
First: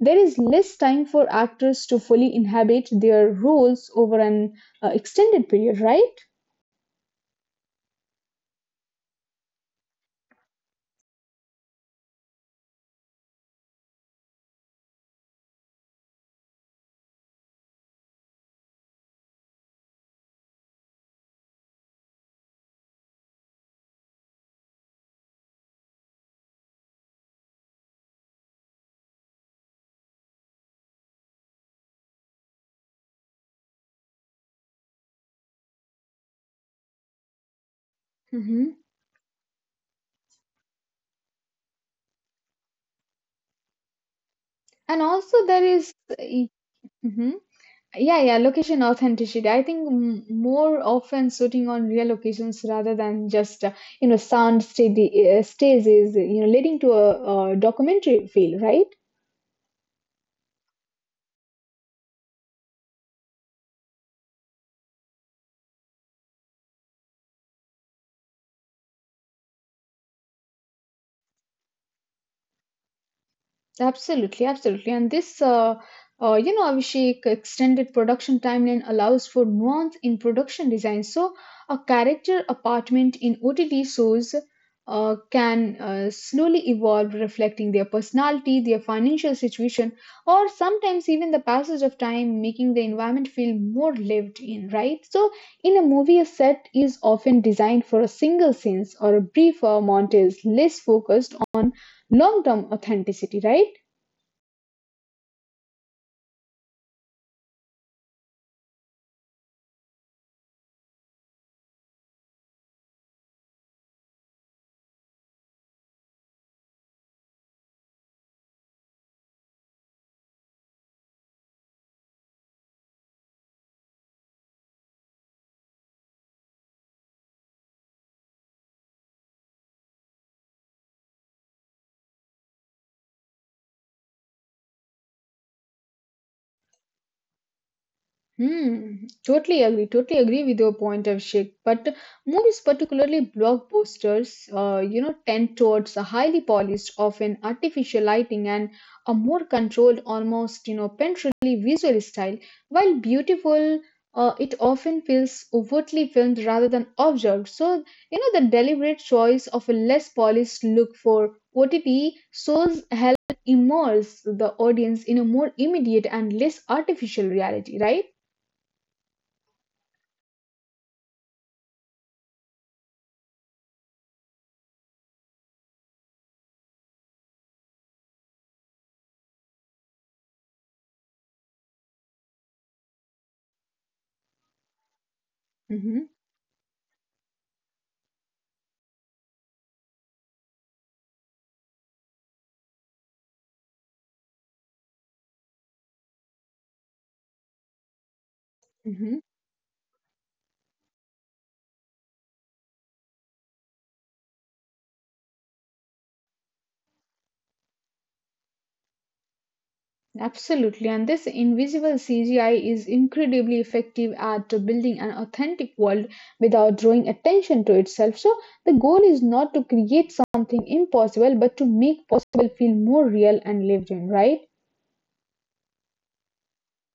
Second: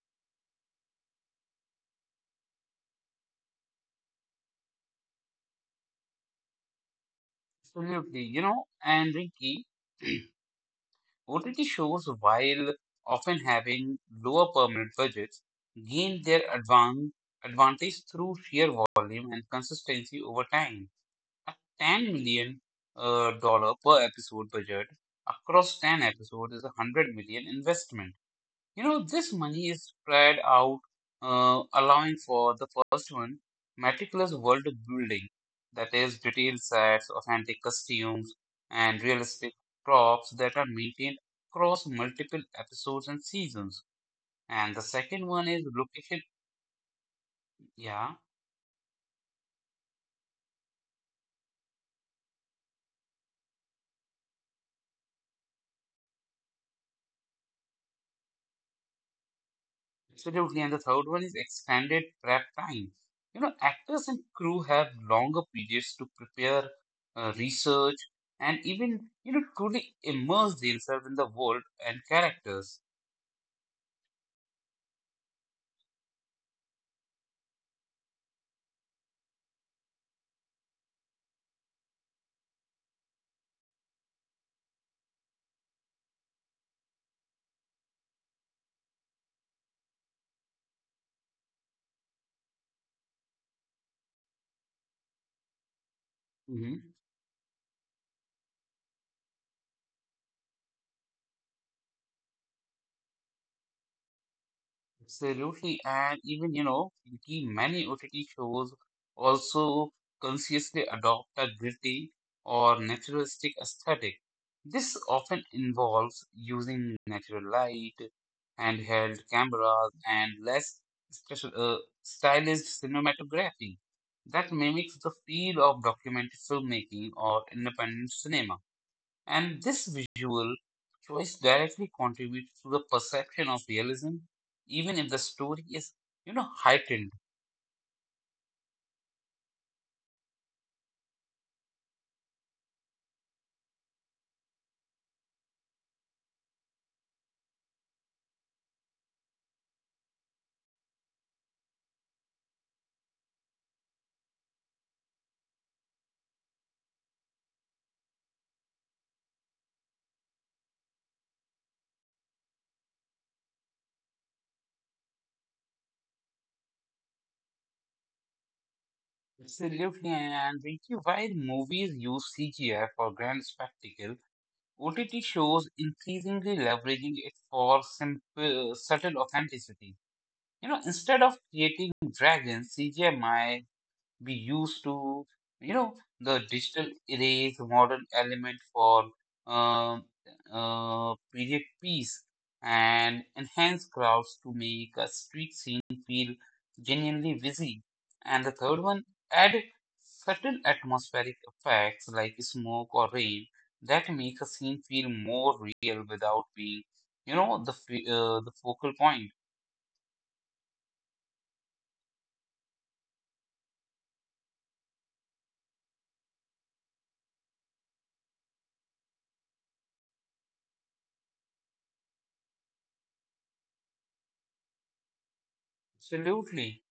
B: there is less time for actors to fully inhabit their roles over an extended period, right?
A: Absolutely, you know, and Rinky. OTT shows, while often having lower permanent budgets, gained their advantage through sheer volume and consistency over time. A $10 million dollar per episode budget across 10 episodes is a $100 investment. You know, this money is spread out, allowing for the first one, meticulous world building, that is, detailed sets, authentic costumes,
B: Mhm.
A: and realistic props that are maintained across multiple episodes and seasons. And the
B: And
A: second
B: also
A: one is
B: there is
A: location,
B: e- mhm.
A: yeah.
B: Yeah, yeah, location authenticity. I think more often shooting on real locations rather than just you know sound steady, stays is you know leading to a documentary feel, right?
A: Absolutely. And the third one is extended prep time. You know, actors and crew have longer periods to prepare, research, and even, you know, truly immerse themselves in the world and characters.
B: Absolutely, absolutely. And this, you know, Abhishek, extended production timeline allows for nuance in production design. So, a character apartment in OTT shows can slowly evolve, reflecting their personality, their financial situation, or sometimes even the passage of time, making the environment feel more lived in, right? So, in a movie, a set
A: Mm-hmm.
B: is often designed for a single scene or a briefer montage, less focused on long term authenticity, right?
A: Absolutely, and even you know, many OTT shows also consciously adopt a gritty or naturalistic aesthetic. This often involves using natural light, handheld cameras, and less special, uh, stylized cinematography that mimics the feel of documentary filmmaking or independent cinema. And this visual choice directly contributes to the perception of realism, even if the story is, you know, heightened.
B: Hmm, totally agree. Totally agree with your point of Sheikh. But movies, particularly blockbusters, tend towards a highly polished, often artificial lighting and a more controlled, almost you know, painterly visual style. While beautiful, it often feels overtly filmed rather than observed. So you know, the deliberate choice of a less polished look for OTT shows help immerse the audience in a more immediate and less artificial reality, right?
A: Absolutely, and Ricky, while movies use CGI for grand spectacle, OTT shows increasingly leveraging it for simple, subtle authenticity. You know, instead of creating dragons, CGI might we used to, you know,
B: Hmm.
A: the digital erase modern element for uh, period piece and enhance crowds to make a street scene feel genuinely busy. And the third one,
B: Hmm.
A: add subtle atmospheric effects like smoke or rain that make a scene feel more real without being, you know, the focal point.
B: Absolutely. And this invisible CGI is incredibly effective at building an authentic world without drawing attention to itself. So, the goal is not to create something impossible, but to make possible feel more real and lived in, right?
A: Absolutely.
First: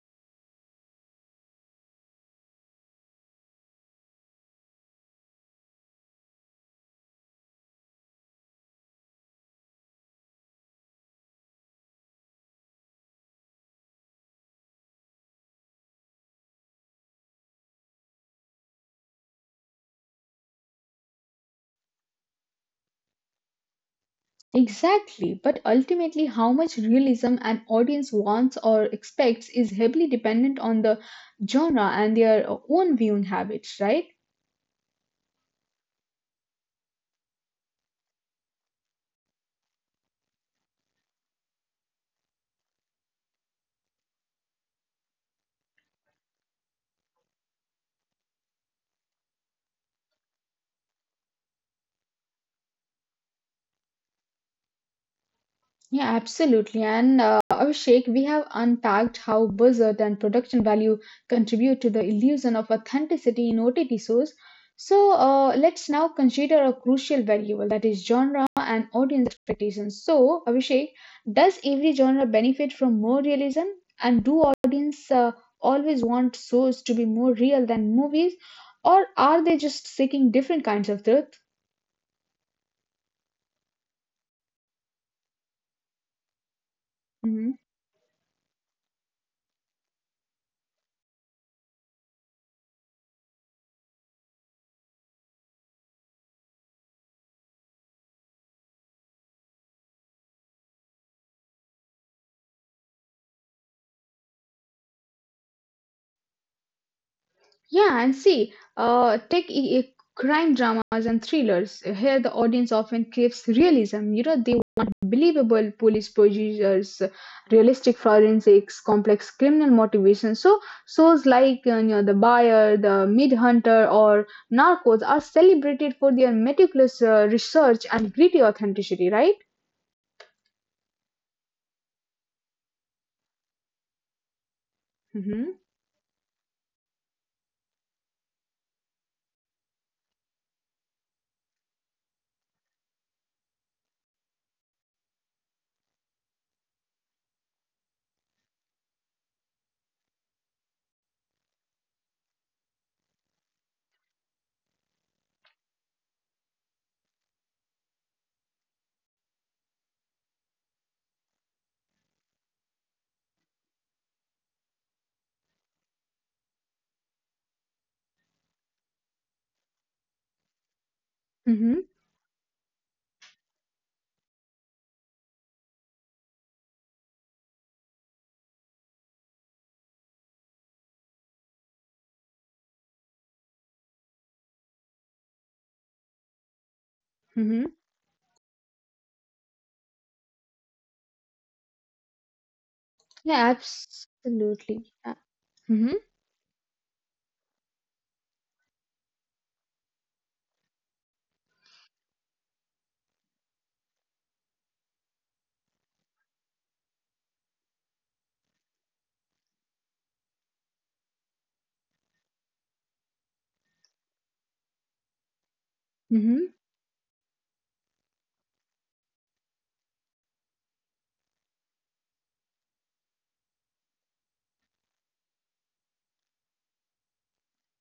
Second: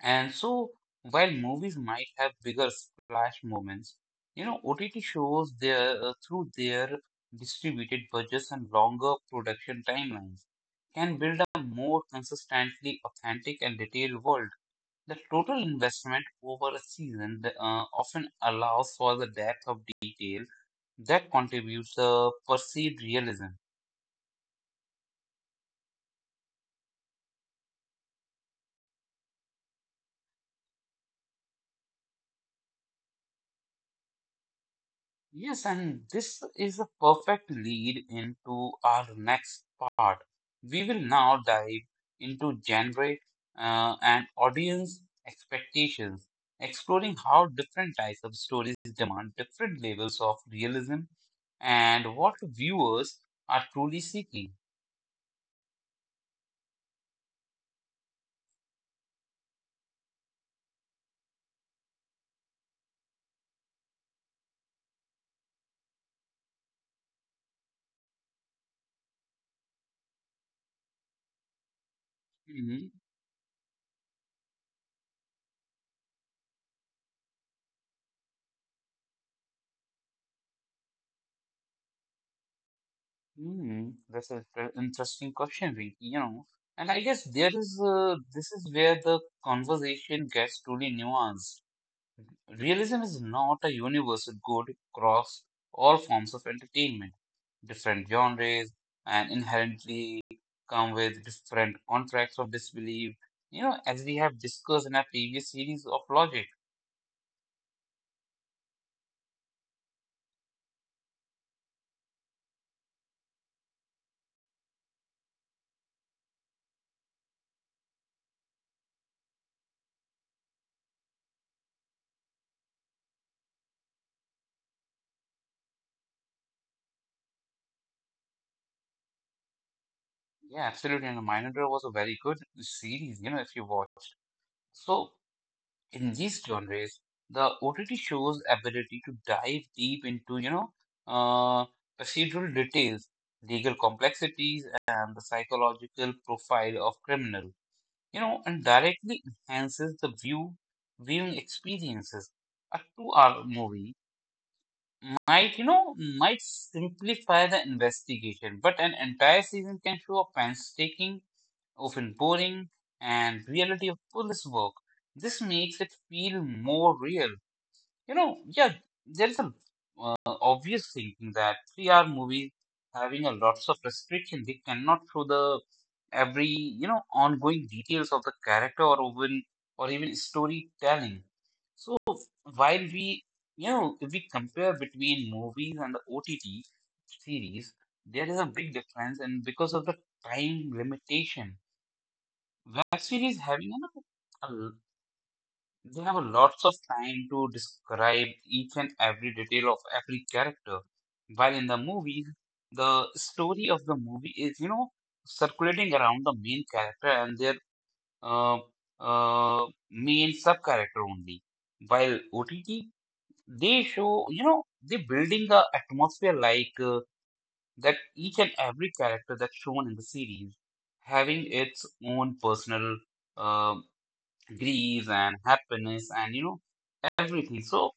A: And so, while movies might have bigger splash moments, you know, OTT shows their through their distributed budgets and longer production timelines can build a more consistently authentic and detailed world. The total investment over a season often allows for the depth of detail that contributes the perceived realism.
B: Exactly. But ultimately, how much realism an audience wants or expects is heavily dependent on the genre and their own viewing habits, right?
A: Yes, and this is a perfect lead into our next part. We will now dive into genre and audience expectations, exploring how different types of stories demand different levels of realism and what viewers are truly seeking.
B: Yeah, absolutely. And Abhishek, we have unpacked how buzzard and production value contribute to the illusion of authenticity in OTT shows. So let's now consider a crucial variable that is genre and audience expectations. So, Abhishek, does every genre benefit
A: Hmm.
B: from more realism? And do audience always want shows to be more real than movies? Or are they just seeking different kinds of truth?
A: Hmm, that's an interesting question, Rinki, you know. And I guess there
B: Mm-hmm.
A: is this is where the conversation gets truly nuanced. Realism is not a universal good across all forms of entertainment. Different genres and inherently come with different contracts of disbelief, you know, as we have discussed in our previous series of Logic.
B: Yeah, and see, take crime dramas and thrillers. Here, the audience often craves realism. You know, they want believable police procedures, realistic forensics, complex criminal motivations. So, shows like you know, The Buyer, The Mid-Hunter, or Narcos are celebrated for their meticulous research and gritty authenticity, right?
A: Yeah, absolutely. And Mindhunter was a very good series, you know, if you watched. So
B: Mm-hmm.
A: in these genres, the OTT shows ability to dive deep into, uh, procedural details, legal complexities, and the psychological profile of criminal, you know, and directly enhances the viewing experiences. A two-hour movie might, you know, might simplify the investigation, but an entire season can show a painstaking, often boring, and reality of police work. This makes it feel more real. You know, yeah, there is some obvious thinking that
B: Mm-hmm.
A: 3R movies having a lots of restriction, they cannot show the every, you know, ongoing details of the character or even storytelling. So while we, you know, if we compare between movies and the OTT series,
B: Mm-hmm.
A: there is a big difference, and because of the time limitation, web series
B: Yeah,
A: having
B: absolutely.
A: they
B: Mm-hmm.
A: have lots of time to describe each and every detail of every character. While in the movies, the story of the movie is, you know, circulating around the main character and their uh, uh, main sub character only. While OTT, they show, you know, they building the atmosphere
B: Mm-hmm.
A: like that each and every character that's shown in the series having its own personal uh, griefs and happiness and, you know, everything. So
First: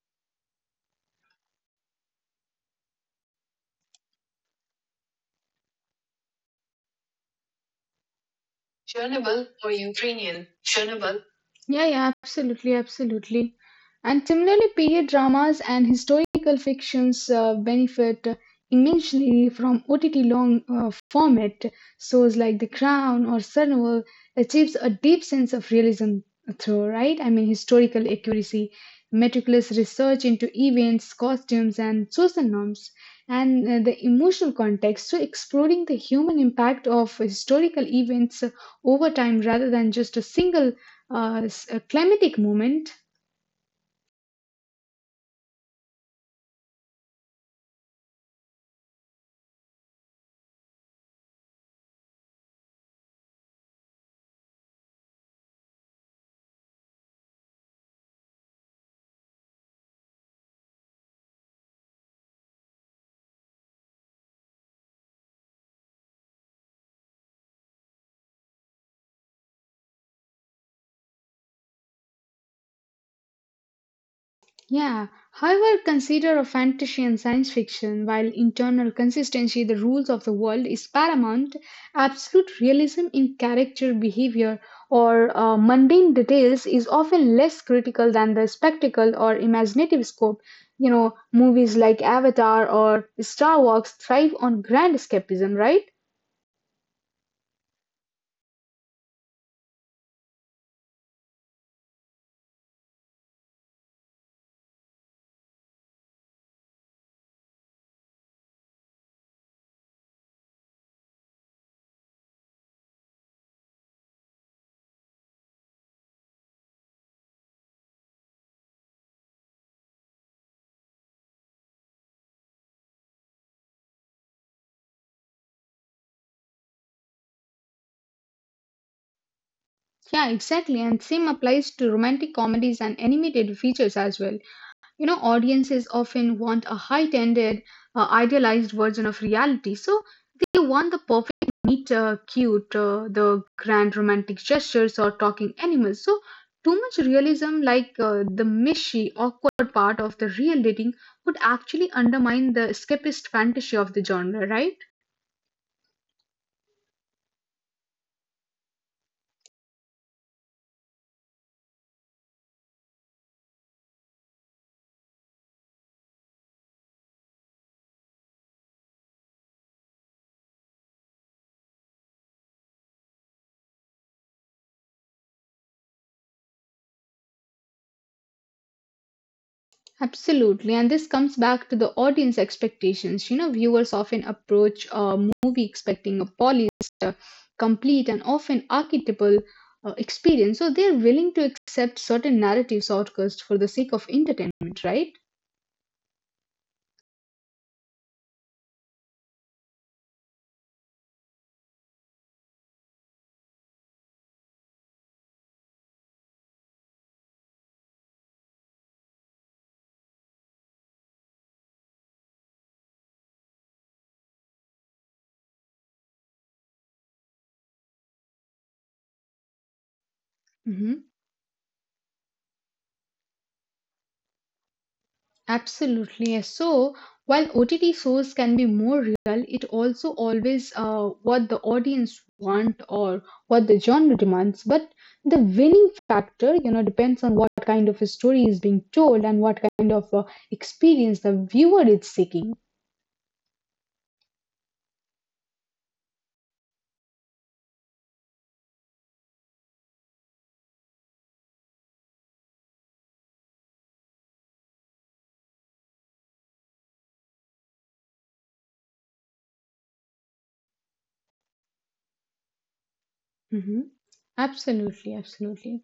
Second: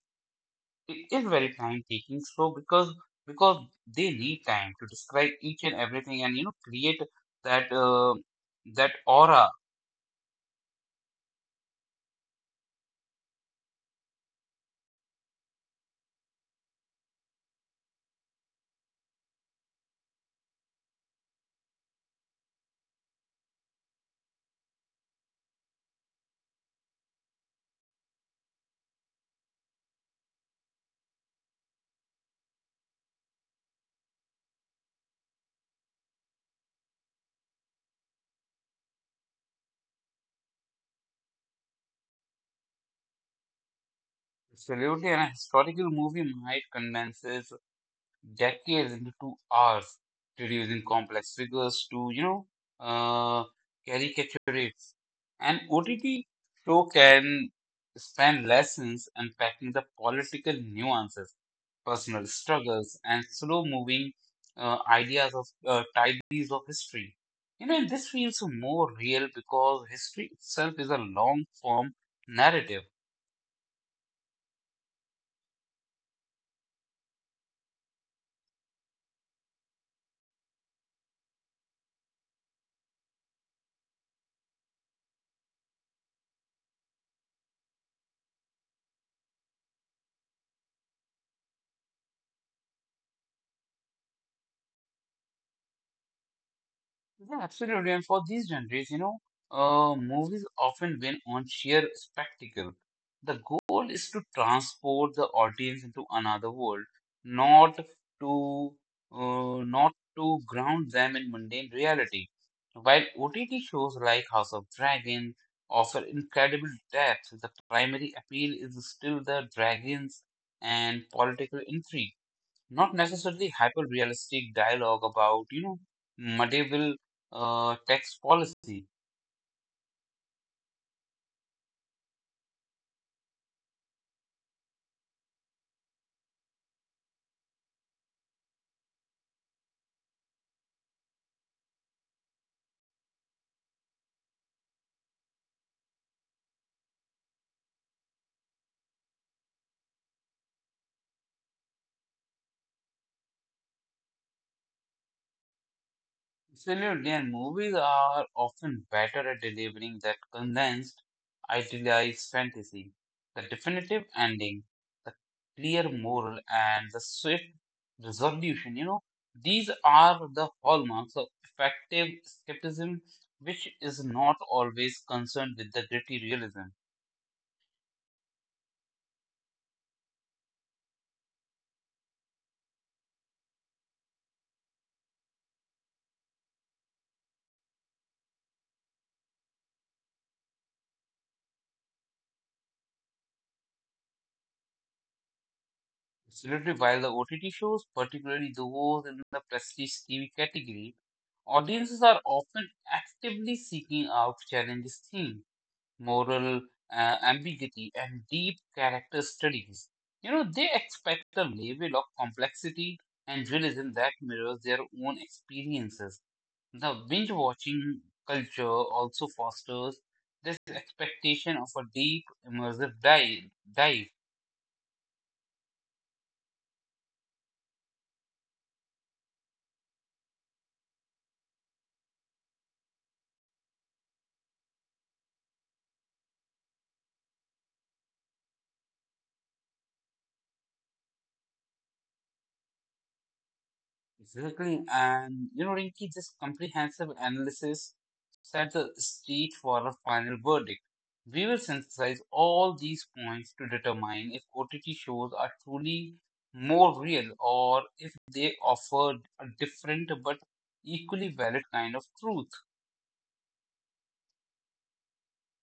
A: it is very time taking. Because they need time to describe each and everything and you know create that uh, that
B: Chernobyl
A: aura.
B: or Ukrainian Chernobyl. Yeah, yeah, absolutely, absolutely. And similarly, period dramas and historical fictions benefit immensely from OTT long format. Shows like The Crown or Survival achieves a deep sense of realism through, right? I mean, historical accuracy, meticulous research into events, costumes, and social norms, and the emotional context. So, exploring the human impact of historical events over time rather than just a single a climatic moment.
A: Absolutely, and a historical movie might condenses decades into 2 hours, reducing complex figures to uh, caricatures. And OTT show can span lessons unpacking the political nuances personal struggles, and slow moving ideas of tidies of history. You know, and this feels more real because history itself is a long form narrative.
B: Yeah. However, consider a fantasy and science fiction, while internal consistency, the rules of the world, is paramount, absolute realism in character behavior or mundane details is often less critical than the spectacle or imaginative scope. You know, movies like Avatar or Star Wars thrive on grand escapism, right?
A: Yeah, absolutely. And for these genres, movies often win on sheer spectacle. The goal is to transport the audience into another world, not to not to ground them in mundane reality. While OTT shows like House of Dragon offer incredible depth, the primary appeal is still the dragons and political intrigue, not necessarily hyper-realistic dialogue about, medieval tax policy.
B: Yeah, exactly. And same applies to romantic comedies and animated features as well. You know, audiences often want a heightened, idealized version of reality. So they want the perfect meet cute, the grand romantic gestures or talking animals. So too much realism, like the mishy, awkward part of the real dating, would actually undermine the escapist fantasy of the genre, right?
A: Absolutely, and movies are often better at delivering that condensed, idealized fantasy, the definitive ending, the clear moral, and the swift resolution. You know, these are the hallmarks of effective skepticism, which is not always concerned with the gritty realism.
B: Absolutely, and this comes back to the audience expectations. You know, viewers often approach a movie expecting a polished, complete, and often archetypal experience. So they're willing to accept certain narrative shortcuts for the sake of entertainment, right?
A: Absolutely, while the OTT shows, particularly those in the prestige TV category, audiences are often actively seeking out challenges theme, moral ambiguity, and deep character studies. You know, they expect a level of complexity and realism that mirrors their own experiences. The binge watching culture also fosters this
B: Mhm.
A: expectation of a deep, immersive dive.
B: Absolutely. Yes. So while OTT shows can be more real, it also always what the audience want or what the genre demands. But the winning factor, you know, depends on what kind of a story is being told and what kind of experience the viewer is seeking.
A: Exactly. And you know, Rinki, this comprehensive analysis set the stage for a final verdict. We will synthesize all these points to determine if OTT shows are truly more real or if they offer a different but equally valid kind of truth.
B: Hmm. Absolutely, absolutely.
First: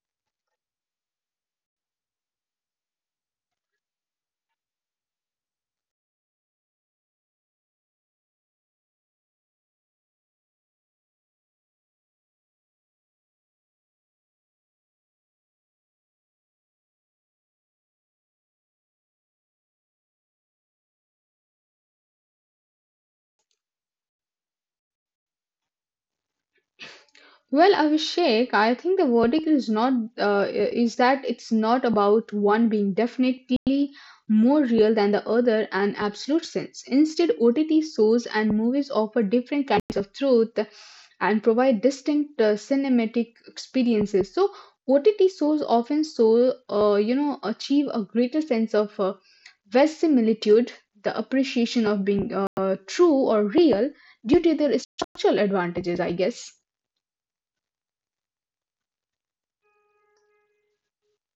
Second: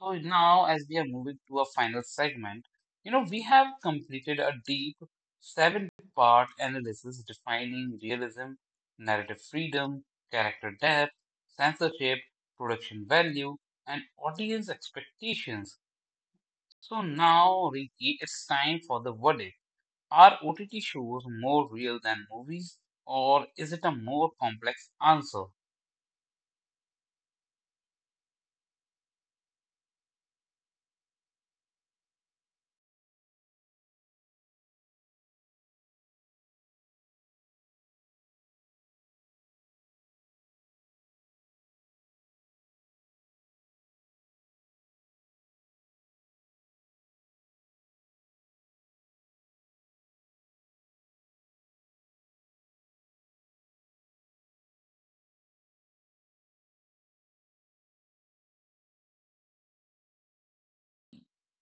A: So now, as we are moving to a final segment, you know, we have completed a deep seven-part analysis defining realism, narrative freedom, character depth, censorship, production value, and audience expectations. So now, Ricky, it's time for the verdict. Are OTT shows more real than movies, or is it a more complex answer?
B: Well, Abhishek, I think the verdict is not is that it's not about one being definitely more real than the other and absolute sense. Instead, OTT shows and movies offer different kinds of truth and provide distinct cinematic experiences. So, OTT shows often so you know achieve a greater sense of verisimilitude, the appreciation of being true or real due to their structural advantages, I guess.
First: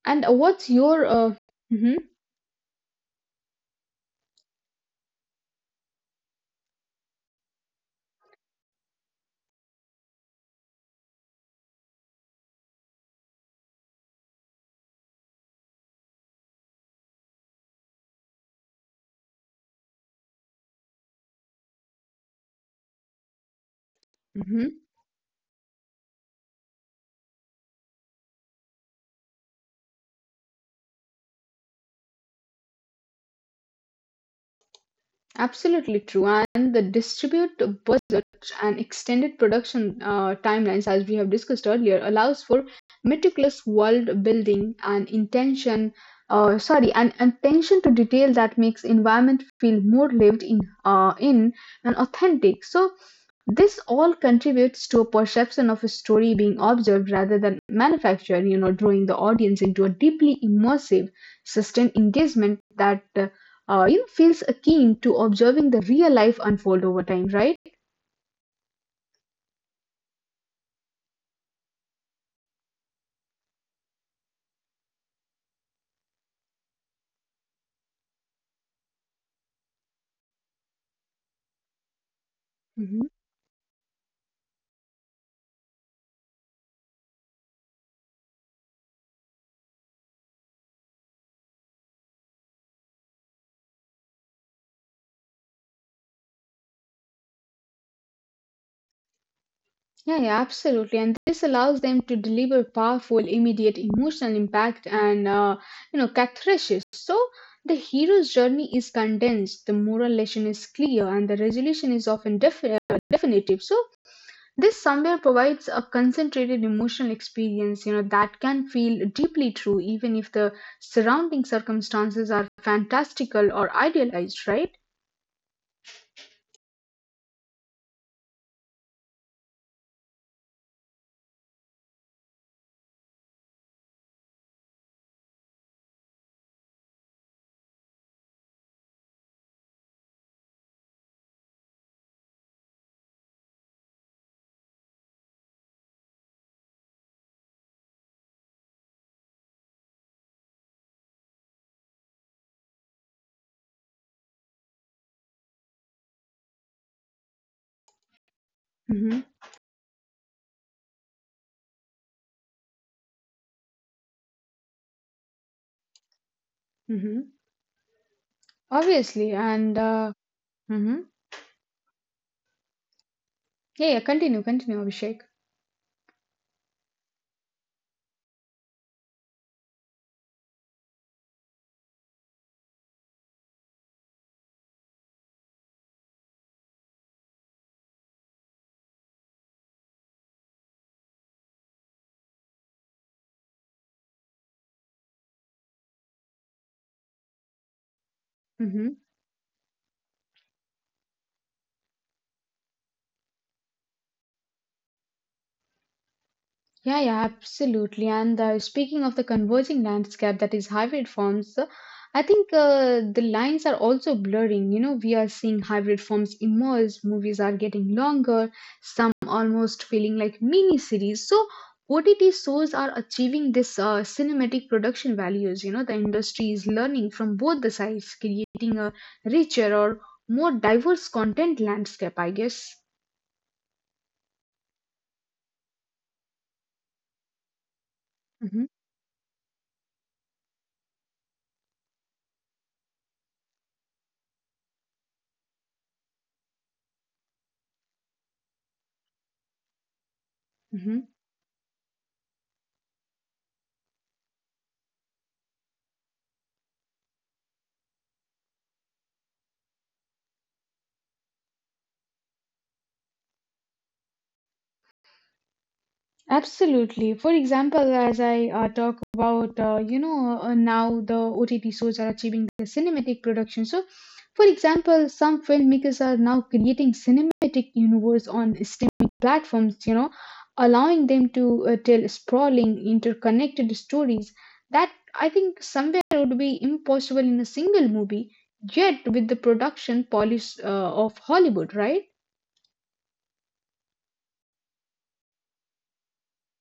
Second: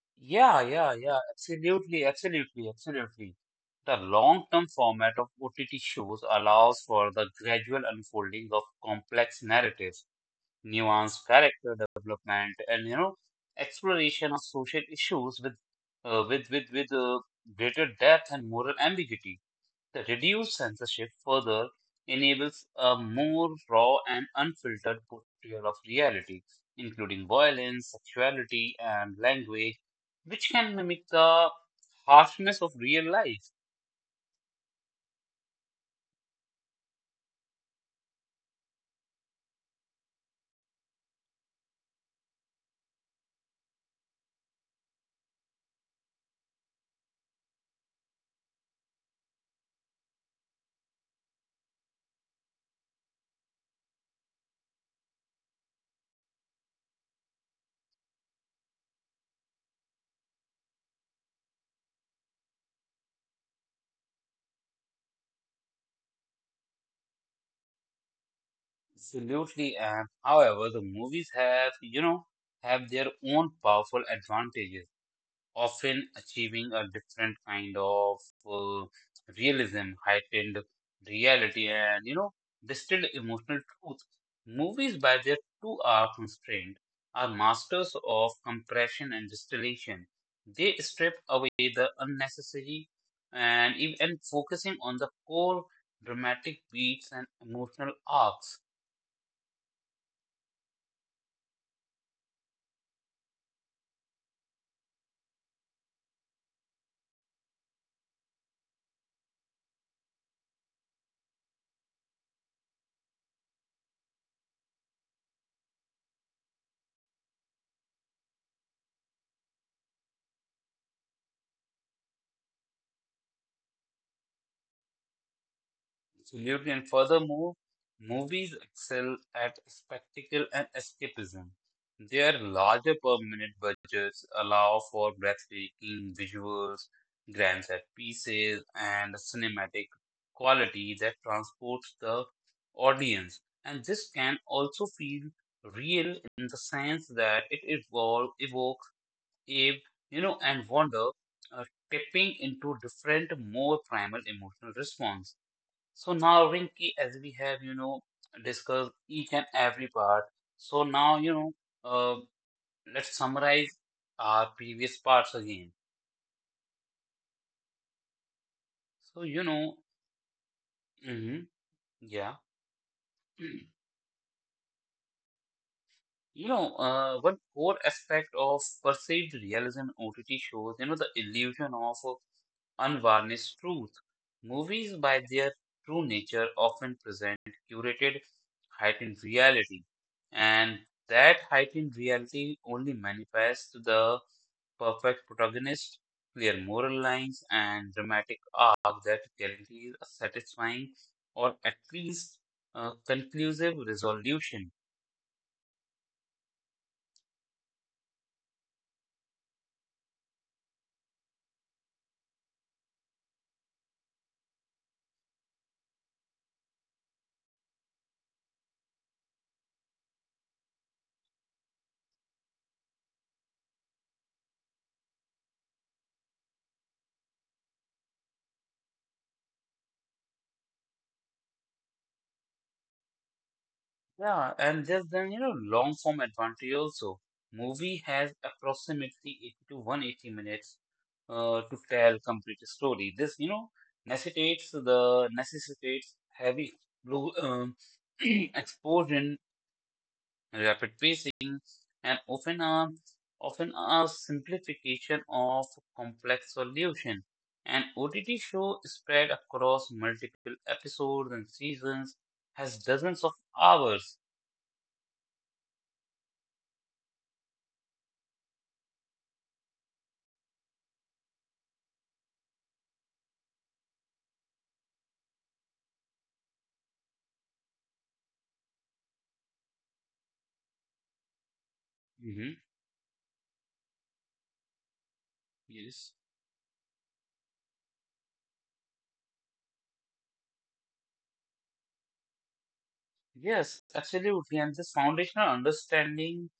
B: And
A: Yeah,
B: what's
A: yeah,
B: your
A: yeah,
B: mhm,
A: absolutely, absolutely, absolutely. The long-term format of OTT shows allows for the gradual unfolding of complex narratives, nuanced character development, and exploration of social issues with uh, with with with uh, greater depth and moral ambiguity. The reduced censorship further enables a more raw and
B: mhm,
A: unfiltered portrayal of reality, including violence, sexuality, and language, which can mimic the harshness of real life.
B: absolutely true. And the distribute budget and extended production timelines, as we have discussed earlier, allows for meticulous world building and intention. Sorry, and attention to detail that makes environment feel more lived in, uh, in and authentic. So this all contributes to a perception of a story being observed rather than manufactured, you know, drawing the audience into a deeply immersive, sustained engagement that, you know, feels akin to observing the real life unfold over time, right?
A: Absolutely, and however, the movies have, have their own powerful advantages. Often achieving a different kind of uh, realism, heightened reality, and
B: Mhm.
A: distilled emotional truth. Movies, by their 2 hour constraint, are masters of compression and distillation. They strip away the unnecessary and focusing on the core dramatic beats and emotional arcs.
B: Yeah, yeah, absolutely. And this allows them to deliver powerful, immediate emotional impact and, you know, catharsis. So the hero's journey is condensed, the moral lesson is clear, and the resolution is often definitive. So this somewhere provides a concentrated emotional experience, you know, that can feel deeply true even if the surrounding circumstances are fantastical or idealized, right?
A: Absolutely. And furthermore, movies excel at spectacle and escapism. Their larger permanent budgets allow for breathtaking visuals, grand set pieces, and cinematic quality that transports the audience. And this can also feel real in the sense that it evokes awe, and wonder, uh, tapping into different, more primal emotional response. So now, Rinki, as we have, discussed
B: Hmm.
A: each and every part, so now, uh, let's summarize our previous parts again.
B: Hmm.
A: So,
B: Obviously,
A: you know,
B: and mhm.
A: hmm yeah.
B: Yeah, yeah, continue, continue, Abhishek.
A: One core aspect of perceived realism OTT shows, you know, the illusion of unvarnished truth. Movies, by their true nature, often present curated, heightened reality, and that heightened reality only manifests to the perfect protagonist, clear moral lines, and dramatic
B: Mm-hmm.
A: arc that guarantees a satisfying or at least conclusive resolution.
B: Yeah, yeah, absolutely. And speaking of the converging landscape that is hybrid forms, I think the lines are also blurring. You know, we are seeing hybrid forms emerge, movies are getting longer, some almost feeling like mini series. So, OTT shows are achieving this cinematic production values. You know, the industry is learning from both the sides, creating a richer or more diverse content landscape, I guess.
A: Yeah, and there's then, you know, long form advantage also. Movie has
B: Hmm.
A: approximately 80 to 180 minutes to tell complete story. This, you know, necessitates heavy blue exposure,
B: Hmm.
A: rapid pacing, and often a simplification of complex solution. An OTT show spread across multiple episodes and seasons has dozens of hours.
B: Absolutely. For example, as I talk about, now the OTT shows are achieving the cinematic production. So, for example, some filmmakers are now creating cinematic universe on streaming platforms, you know, allowing them to tell
A: Mm-hmm.
B: sprawling, interconnected stories that I think somewhere
A: Yes.
B: would be impossible in a single movie, yet with the production polish of Hollywood, right?
A: Yes, absolutely. And this foundational understanding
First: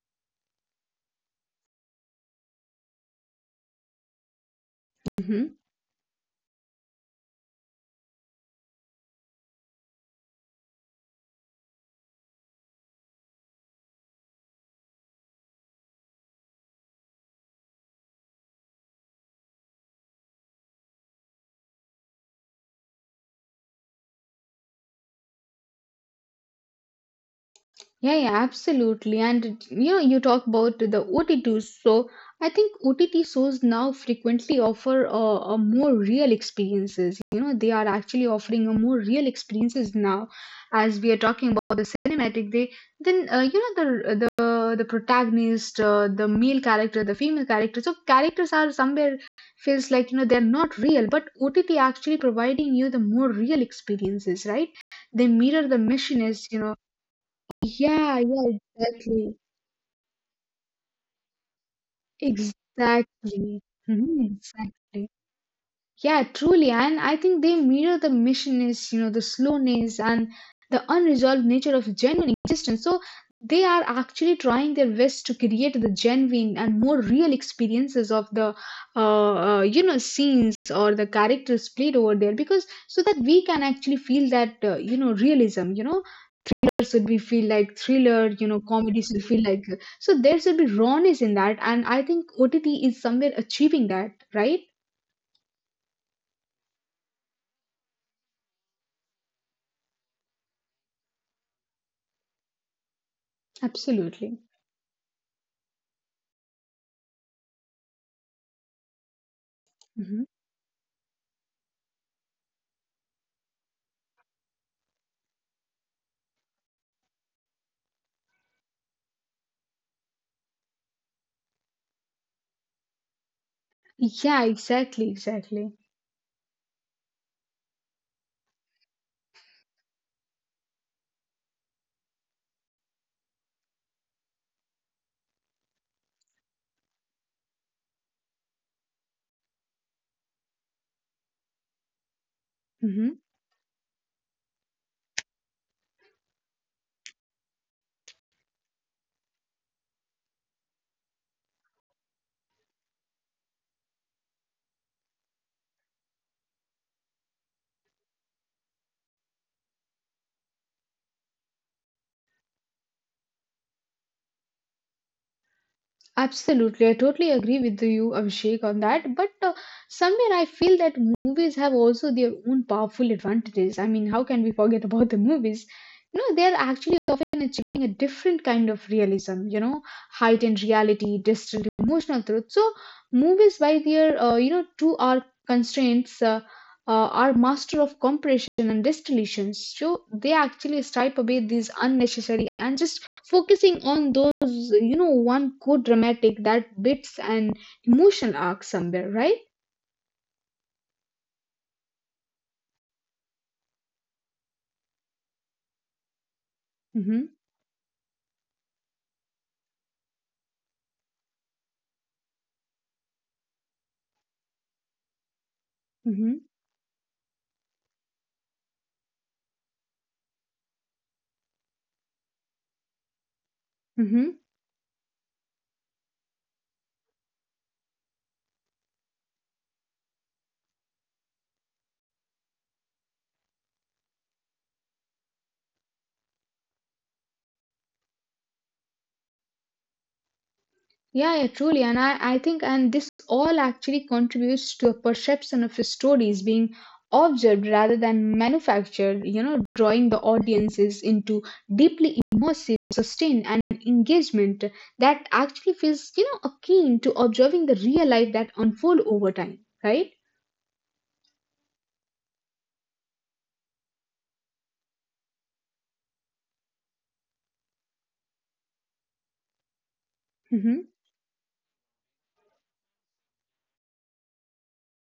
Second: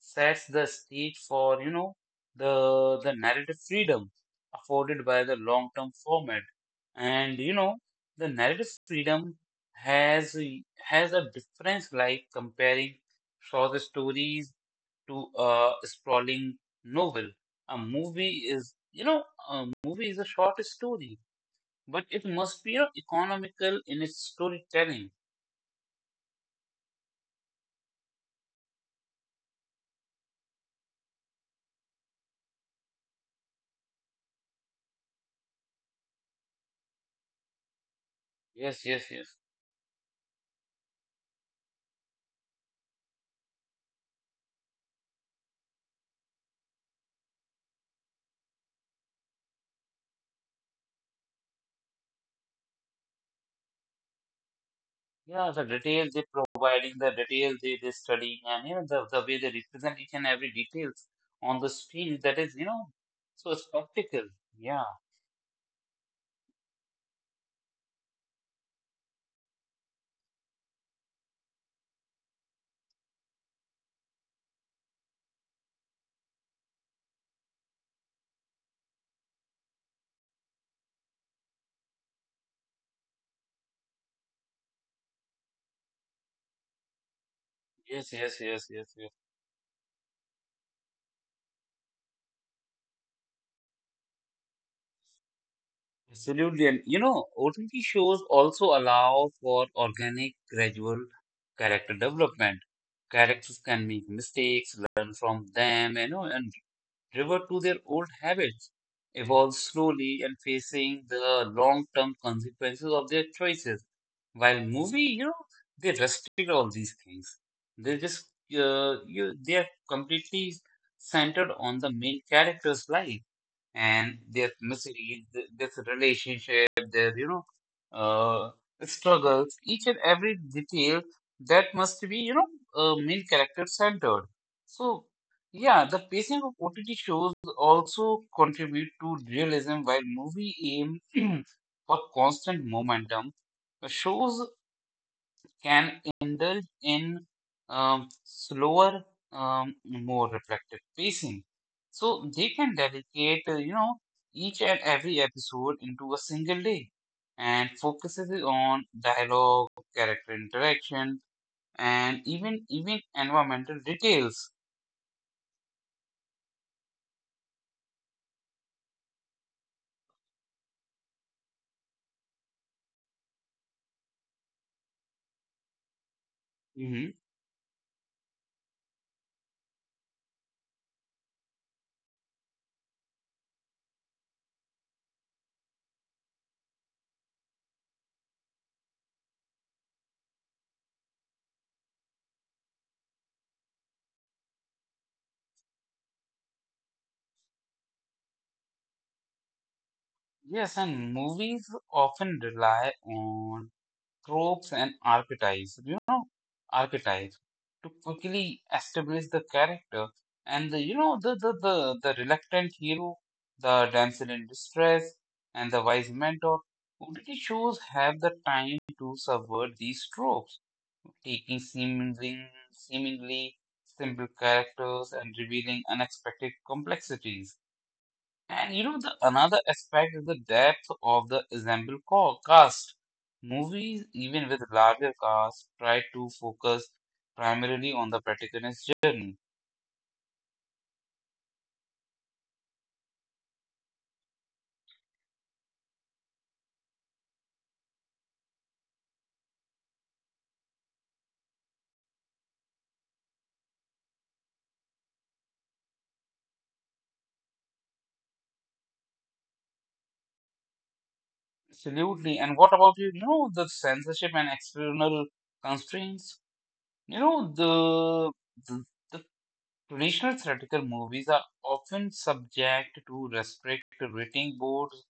A: sets the stage for, you know, the narrative freedom afforded by the
B: Mhm.
A: long-term format. And you know, the narrative freedom has a- has a difference like comparing short stories to a sprawling novel. A movie is, you know, a movie is a short story, but it must be, you know, economical in its storytelling.
B: Yeah, yeah, absolutely. And you know, you talk about the OTTs. So I think OTT shows now frequently offer a more real experiences. You know, they are actually offering a
A: Yes,
B: more
A: yes,
B: real
A: yes.
B: experiences now. As we are talking about the cinematic, they then you know the protagonist, the male character, the female character. So characters are somewhere feels like they're not real, but OTT actually providing you the more real experiences, right? They
A: Yeah,
B: mirror
A: the
B: the mission
A: details they
B: is
A: providing, the details they
B: yeah,
A: studying,
B: yeah,
A: and you know the
B: exactly.
A: way they represent each and every details on the screen. That is, you know,
B: Exactly.
A: so
B: Mhm,
A: spectacle. Yeah.
B: exactly. Yeah, truly. And I think they mirror the missiness, you know, the slowness and the unresolved nature of genuine existence. So they are actually trying their best to create the genuine and more real experiences of the, you know, scenes or the characters played over there because so that we can actually feel that, you know, realism, Should be feel like
A: Yes.
B: thriller,
A: Yes.
B: you know,
A: Yes. Yes.
B: comedy
A: Yes.
B: should feel like so there should be rawness in that, and I think OTT is somewhere achieving that, right?
A: Absolutely. And you know, OTT shows also allow for organic, gradual character development. Characters can make
B: Absolutely.
A: mistakes, learn from them, you know, and revert to their old habits, evolve slowly
B: Hmm.
A: and facing the long-term consequences of their choices. While movie, you know, they restrict all these things. They just you they are completely centered on the main character's life and
B: Yeah,
A: their
B: exactly,
A: misery, their
B: exactly.
A: relationship, their uh, struggles, each and every detail that must be main character centered. So yeah, the pacing of OTT shows also contribute to realism while movie aim for constant
B: Hmm.
A: momentum. The shows can indulge in slower, more reflective pacing. So they can dedicate, you know, each and every episode into a single day and focuses it on dialogue, character interaction, and even environmental details.
B: Absolutely, I totally agree with you, Abhishek, on that. But somewhere I feel that movies have also their own powerful advantages. I mean, how can we forget about the movies? You know, they're actually
A: Mm-hmm.
B: often achieving a different kind of realism, you know, heightened reality, distilled emotional truth. So, movies, by their, you know, 2 hour constraints, are master of compression and distillations. So, they actually stripe away these unnecessary and just focusing on those, you know, one good dramatic that bits and emotional arc somewhere, right?
A: Yes, and movies often rely on tropes and archetypes,
B: Mm-hmm.
A: archetypes to quickly establish the character and the, you know, the reluctant hero, the damsel in distress, and the wise
B: Mm-hmm.
A: mentor. OTT shows have the time to subvert these tropes, taking seemingly simple
B: Mm-hmm.
A: characters and revealing unexpected complexities. And you know, the another aspect is the depth of the ensemble cast. Movies, even with larger casts, try to focus primarily on the protagonist's journey.
B: Yeah, yeah, truly. And I think and this all actually contributes to a perception of stories being observed rather than manufactured, you know, drawing the audiences into deeply immersive sustained and engagement that actually feels, you know, akin to observing the real life that unfold over time, right?
A: Absolutely. And what about you? Know the censorship and external constraints. You know the, the Traditional
B: Mm-hmm.
A: theatrical movies are often subject to restrict rating boards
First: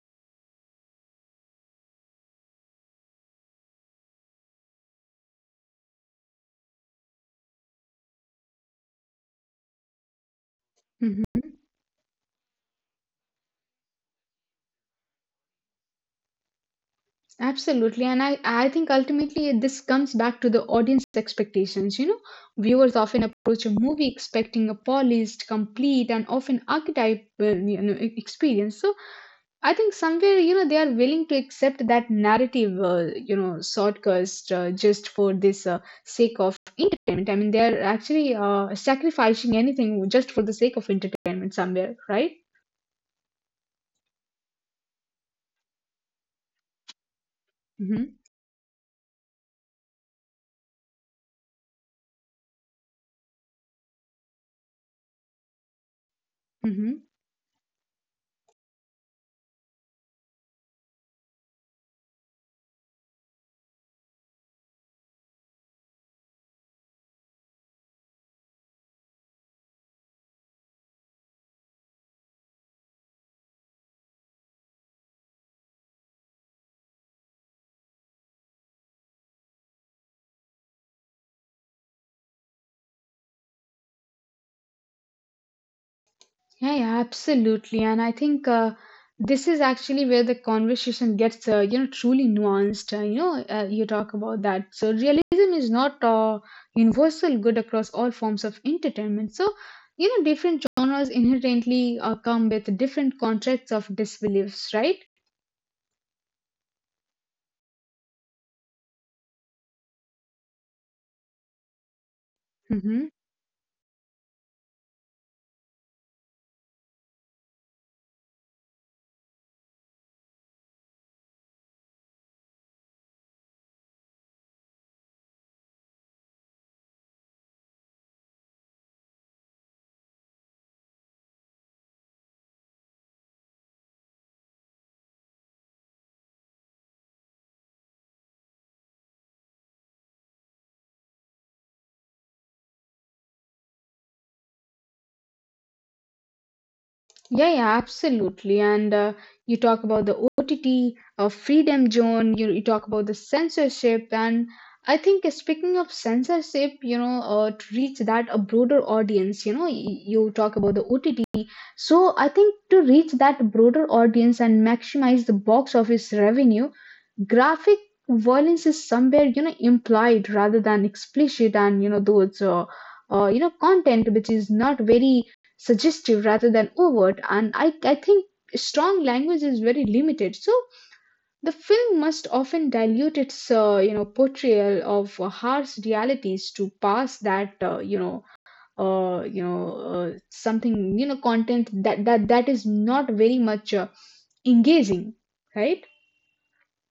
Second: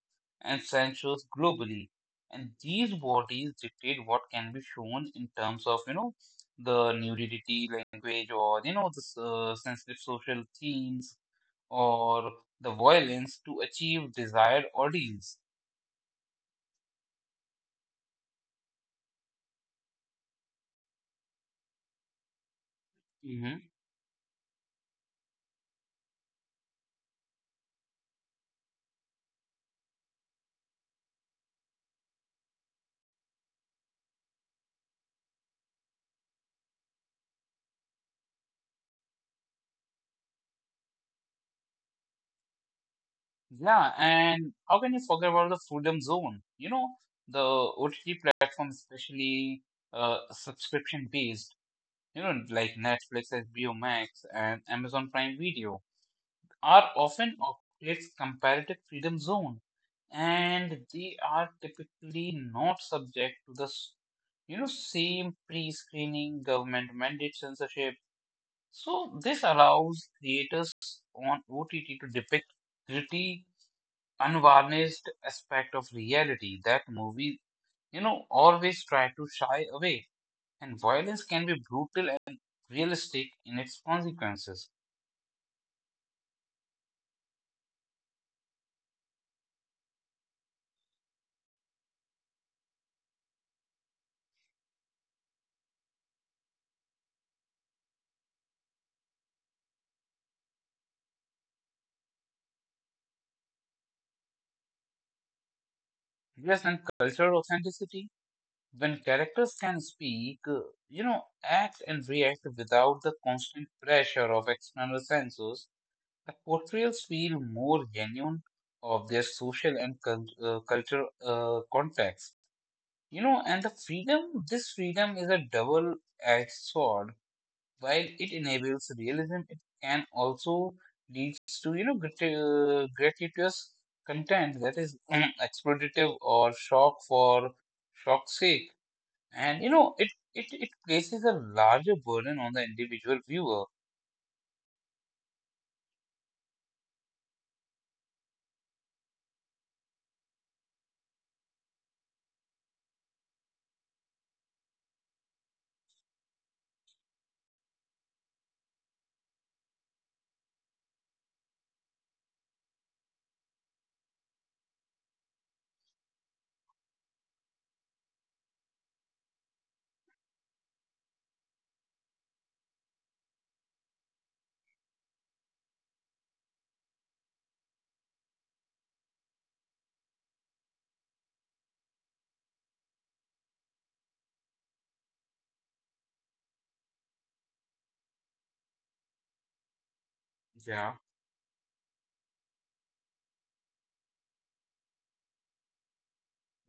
A: and censors globally, and these bodies dictate what can be shown in terms of you know the nudity, language, or you know sensitive social themes
B: Mm-hmm.
A: or the violence to achieve desired audience.
B: Absolutely. And I think ultimately this comes back to the audience expectations. You know, viewers often approach
A: Mhm.
B: a movie expecting a polished, complete, and often archetypal, you know, experience. So I think somewhere, you know, they are willing to accept that narrative, you know, shortcast just for this sake of entertainment. I mean, they are actually sacrificing anything just for the sake of entertainment somewhere, right?
A: Yeah, and how can you forget about the freedom zone? You know the
B: Mm-hmm.
A: OTT platform, especially subscription based you know, like Netflix, HBO Max, and Amazon Prime Video,
B: Mm-hmm.
A: are often of its comparative freedom zone, and they are typically not subject to you know, same pre-screening government mandate censorship. So this allows creators on OTT to depict gritty, unvarnished aspect of reality that movies, you know, always try to shy away and violence can be brutal and realistic in its consequences.
B: Yeah, yeah, absolutely. And I think this is actually where the conversation gets, you know, truly nuanced. You know, you talk about that. So realism is not universal good across all forms of entertainment. So, you know, different genres inherently come with different contracts of disbeliefs, right?
A: Yes, and cultural authenticity, when characters can speak, you know, act and react
B: Hmm.
A: without the constant pressure of external censors, the portrayals feel more genuine of their social and cultural context. You know, and this freedom is a double edged sword while it enables realism, it can also leads to you know gratuitous content that is exploitative or shock for shock's sake, and you know it places a larger burden on the individual viewer.
B: Yeah, yeah, absolutely. And you talk about the OTT, Freedom Zone, you talk about the censorship. And I think speaking of censorship, you know, to reach that a broader audience, you know, you talk about the OTT, so I think to reach that broader audience and maximize the box office revenue, graphic violence is somewhere, you know, implied rather than explicit, and you know those you know content which is not very suggestive rather than overt. And I think strong language is very limited. So the film must often dilute its you know portrayal of harsh realities to pass that uh, you know something, you know,
A: Yeah.
B: content that is not very much engaging, right?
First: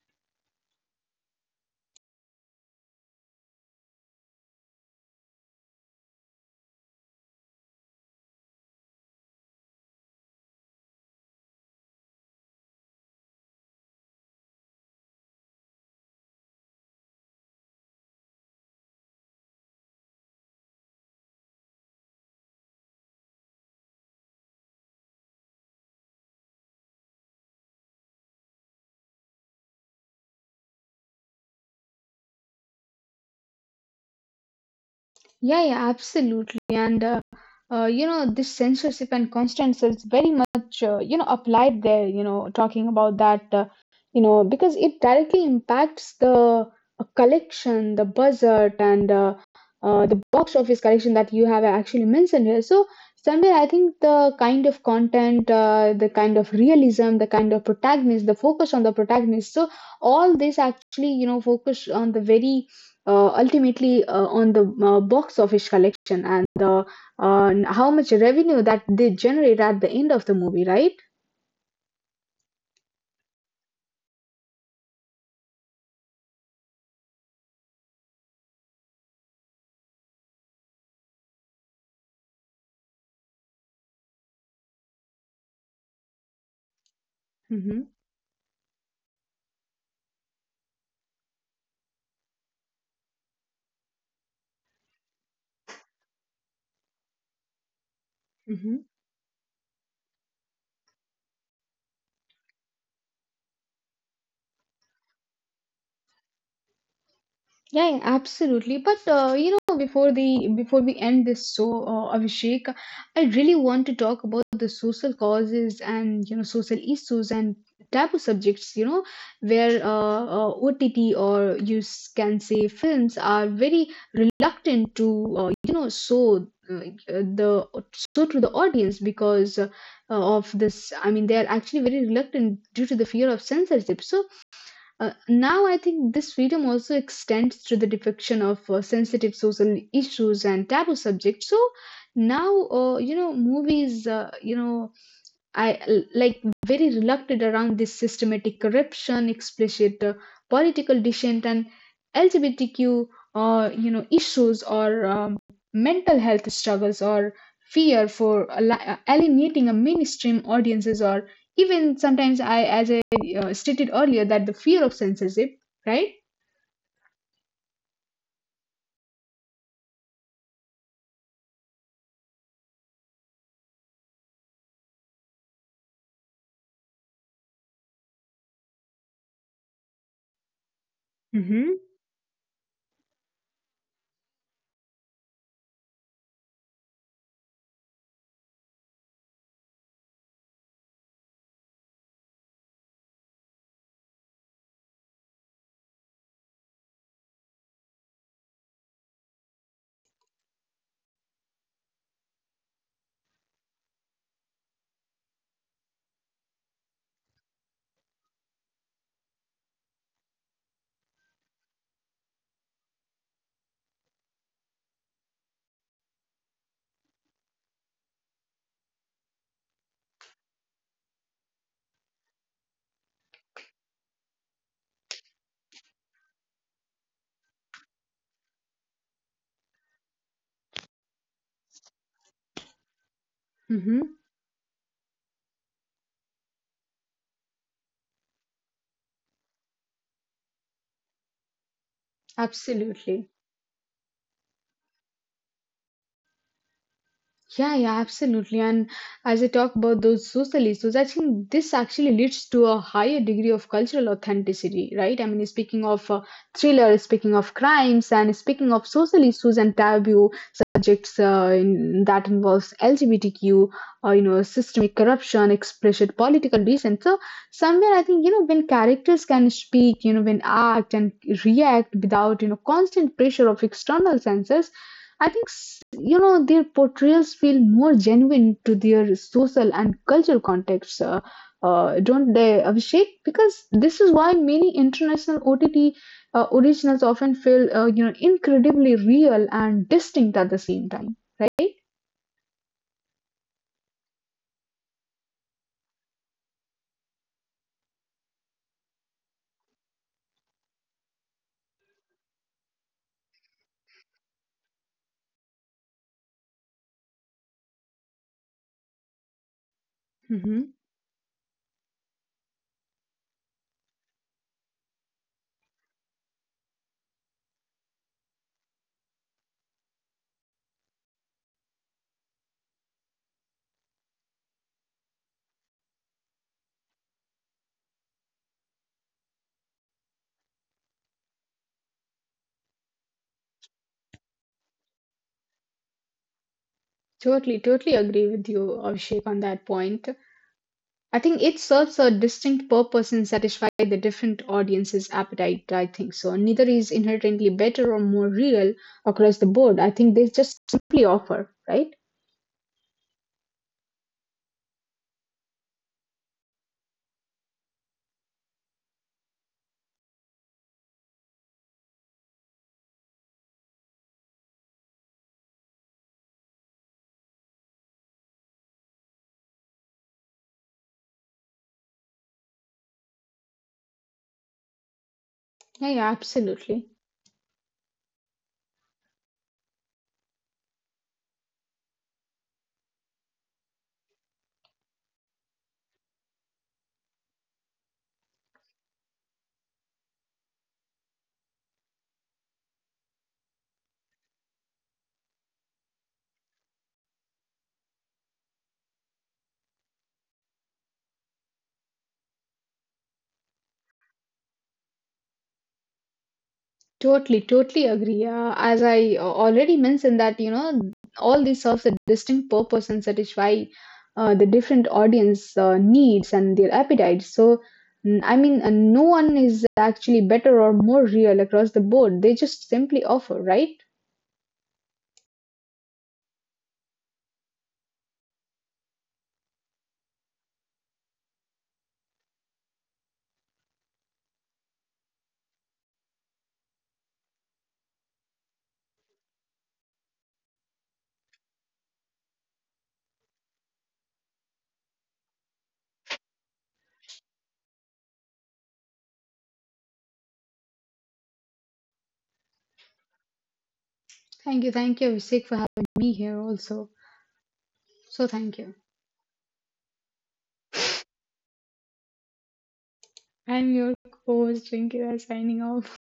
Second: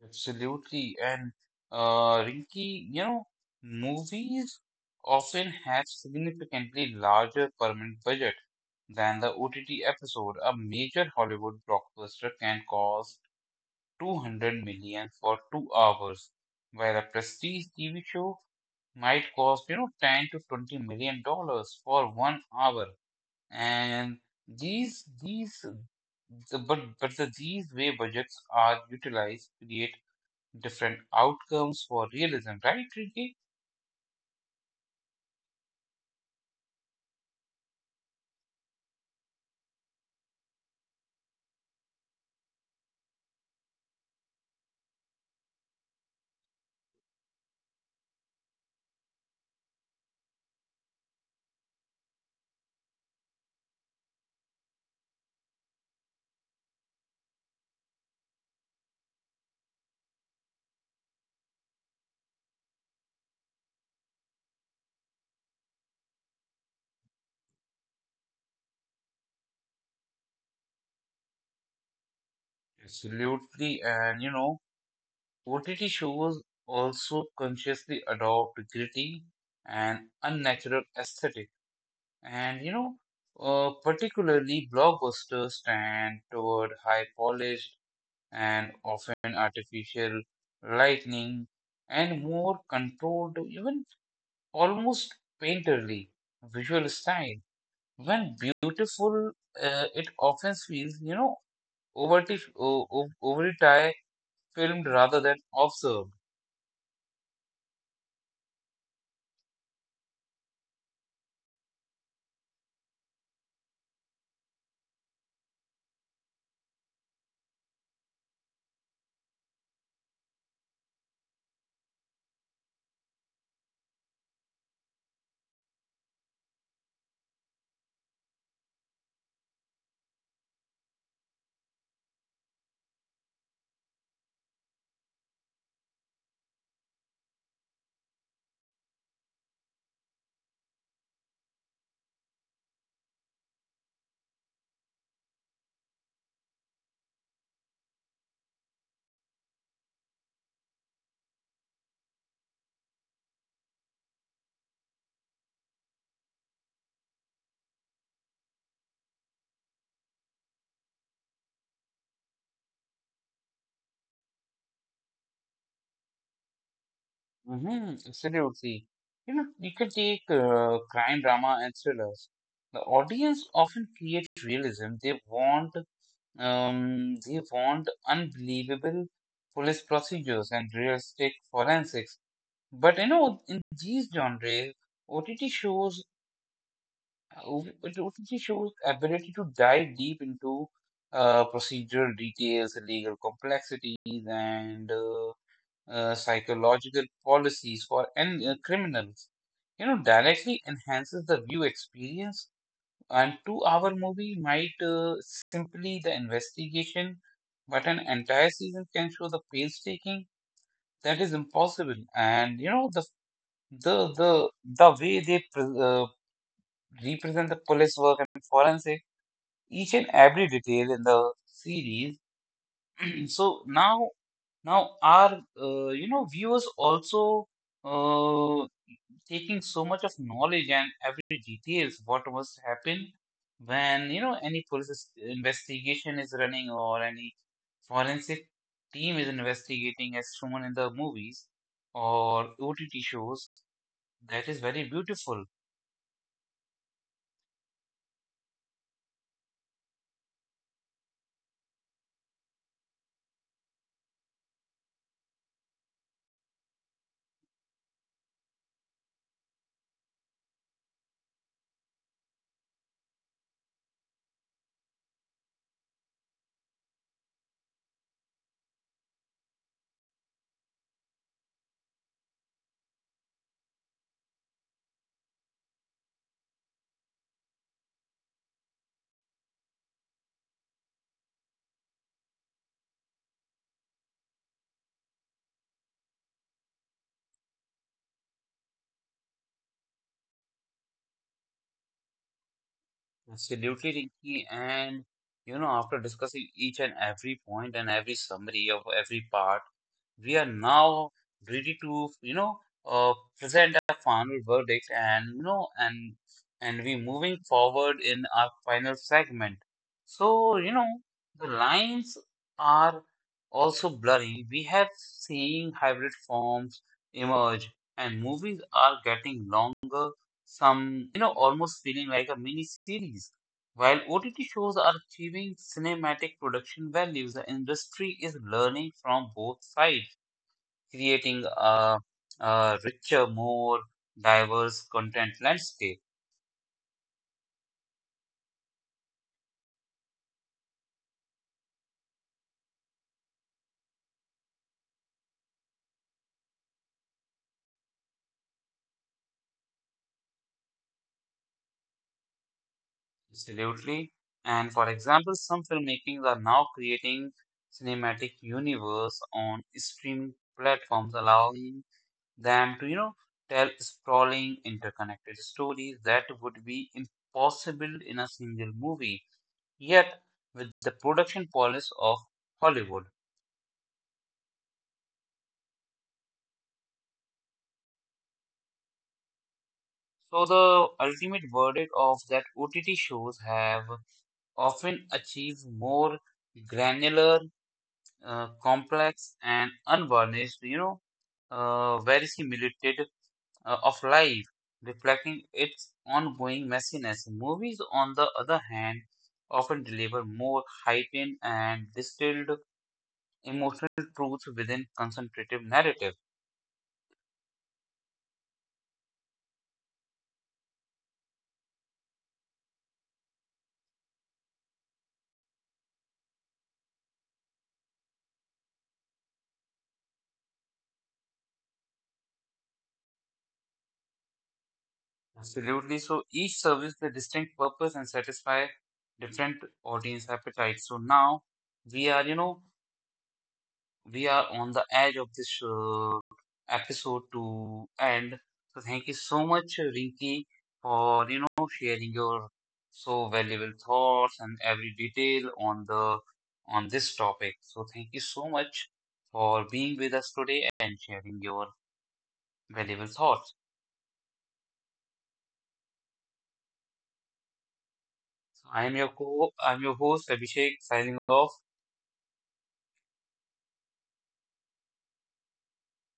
A: Absolutely, and Rinky, you know, movies often have significantly larger permanent budget than the OTT episode. A major Hollywood blockbuster can cost 200 million for 2 hours, where a prestige TV show might cost, you know, 10 to 20 million dollars for 1 hour. And these, the, but the, these way budgets are utilized to create different outcomes for realism, right, Ricky?
B: Yeah, yeah, absolutely. And you know, this censorship and constant is very much you know applied there. You know, talking about that, you know, because it directly impacts the collection, the budget, and the box office collection that you have actually mentioned here. So somewhere, I think the kind of content, the kind of realism, the kind of protagonist, the focus on the protagonist. So all this actually, you know, focus on the very ultimately on the box office collection and the how much revenue that they generate at the end of the movie, right?
A: Absolutely. And, you know, OTT shows also consciously adopt gritty and unnatural aesthetic. And you know, particularly blockbusters stand toward high polished
B: Mm-hmm.
A: and often artificial lighting and more controlled, even almost painterly visual style. When
B: Mm-hmm.
A: beautiful, it often feels, you know, overly filmed rather than observed.
B: Yeah, yeah, absolutely. But you know, before we end this show, Abhishek, I really want to talk about the social causes and you know social issues and taboo subjects. You know, where OTT or you can say films are very reluctant to you know show like, the show to the audience because of this. I mean, they are actually very reluctant due to the fear of censorship. So now, I think this freedom also extends to the depiction of sensitive social issues and taboo subjects. So now, you know, movies, you know, like very reluctant around this systematic corruption, explicit political dissent, and LGBTQ, you know, issues or mental health struggles or fear for alienating a mainstream audiences or even sometimes as I stated earlier, that the fear of censorship, right?
A: Hmm, absolutely. You know, you can take crime drama and thrillers. The audience often creates realism. They want unbelievable police procedures and realistic forensics. But you know, in these genres, OTT shows OTT shows ability to dive deep into procedural details, legal complexities, and psychological policies for and criminals you know directly enhances the view experience and 2 hour movie might simply the investigation but an entire season can show the painstaking that is impossible and you know the the, the way they represent the police work and forensic each and every detail in the series so now our you know viewers also uh, taking so much of knowledge and every details what must happen when
B: Hmm.
A: you know any investigation is running or any forensic team is investigating as shown in the movies or OTT
B: Absolutely.
A: shows that is very beautiful.
B: Yeah, yeah, absolutely. And as I talk about those social issues, I think this actually leads to a higher degree of cultural authenticity, right? I mean, speaking of thriller, speaking of crimes, and speaking of social issues and taboo subjects that involves LGBTQ, you know, systemic corruption, explicit political dissent. So somewhere, I think you know when characters can speak, you know, when act and react without you know constant pressure of external censors, I think, you know, their portrayals feel more genuine to their social and cultural contexts, don't they, Abhishek? Because this is why many international OTT originals often feel, you know, incredibly real and distinct at the same time, right?
A: Absolutely, Rinki. And you know, after discussing each and every point and every summary of every part, we are now ready to, uh, present our final verdict and and we moving forward in our final segment. So, you
B: Hmm.
A: know, the lines are also blurring. We have seen hybrid forms emerge, and movies are getting longer some, you know, almost feeling like a mini series. While OTT shows are achieving cinematic production values, the industry is learning from both sides, creating a richer, more diverse content landscape.
B: Totally, totally agree with you, Abhishek, on that point. I think it serves a distinct purpose and satisfies the different audience's appetite. I think so. Neither is inherently better or more real across the board. I think they just simply offer, right?
A: Absolutely. And for example, some filmmakings are now creating cinematic universe on streaming platforms, allowing them to, you know, tell sprawling, interconnected stories that would be impossible in a single movie, yet with the production policy of Hollywood.
B: Yeah, yeah, absolutely.
A: So the ultimate verdict of that OTT shows have often achieved more granular, complex and unvarnished, you know, verisimilitude of life, reflecting its ongoing messiness. Movies, on the other hand, often deliver more heightened and distilled emotional truths within concentrative narrative.
B: Totally, totally agree. As I already mentioned that, you know, all these serves a distinct purpose and satisfy the different audience needs and their appetites. So, I mean, no one is actually better or more real across the board. They just simply offer, right?
A: Absolutely. So each serves the distinct purpose and satisfy different audience appetites. So now we are, you know, we are on the edge of this episode to end. So thank you so much, Rinki, for you know sharing your so valuable thoughts and every detail on the on this topic. So thank you so much for being with us today and sharing your valuable thoughts.
B: Thank you, Abhishek, for having me here also. So,
A: So
B: thank you.
A: I'm your host Abhishek signing off.
B: I'm your host, Rinki, signing off.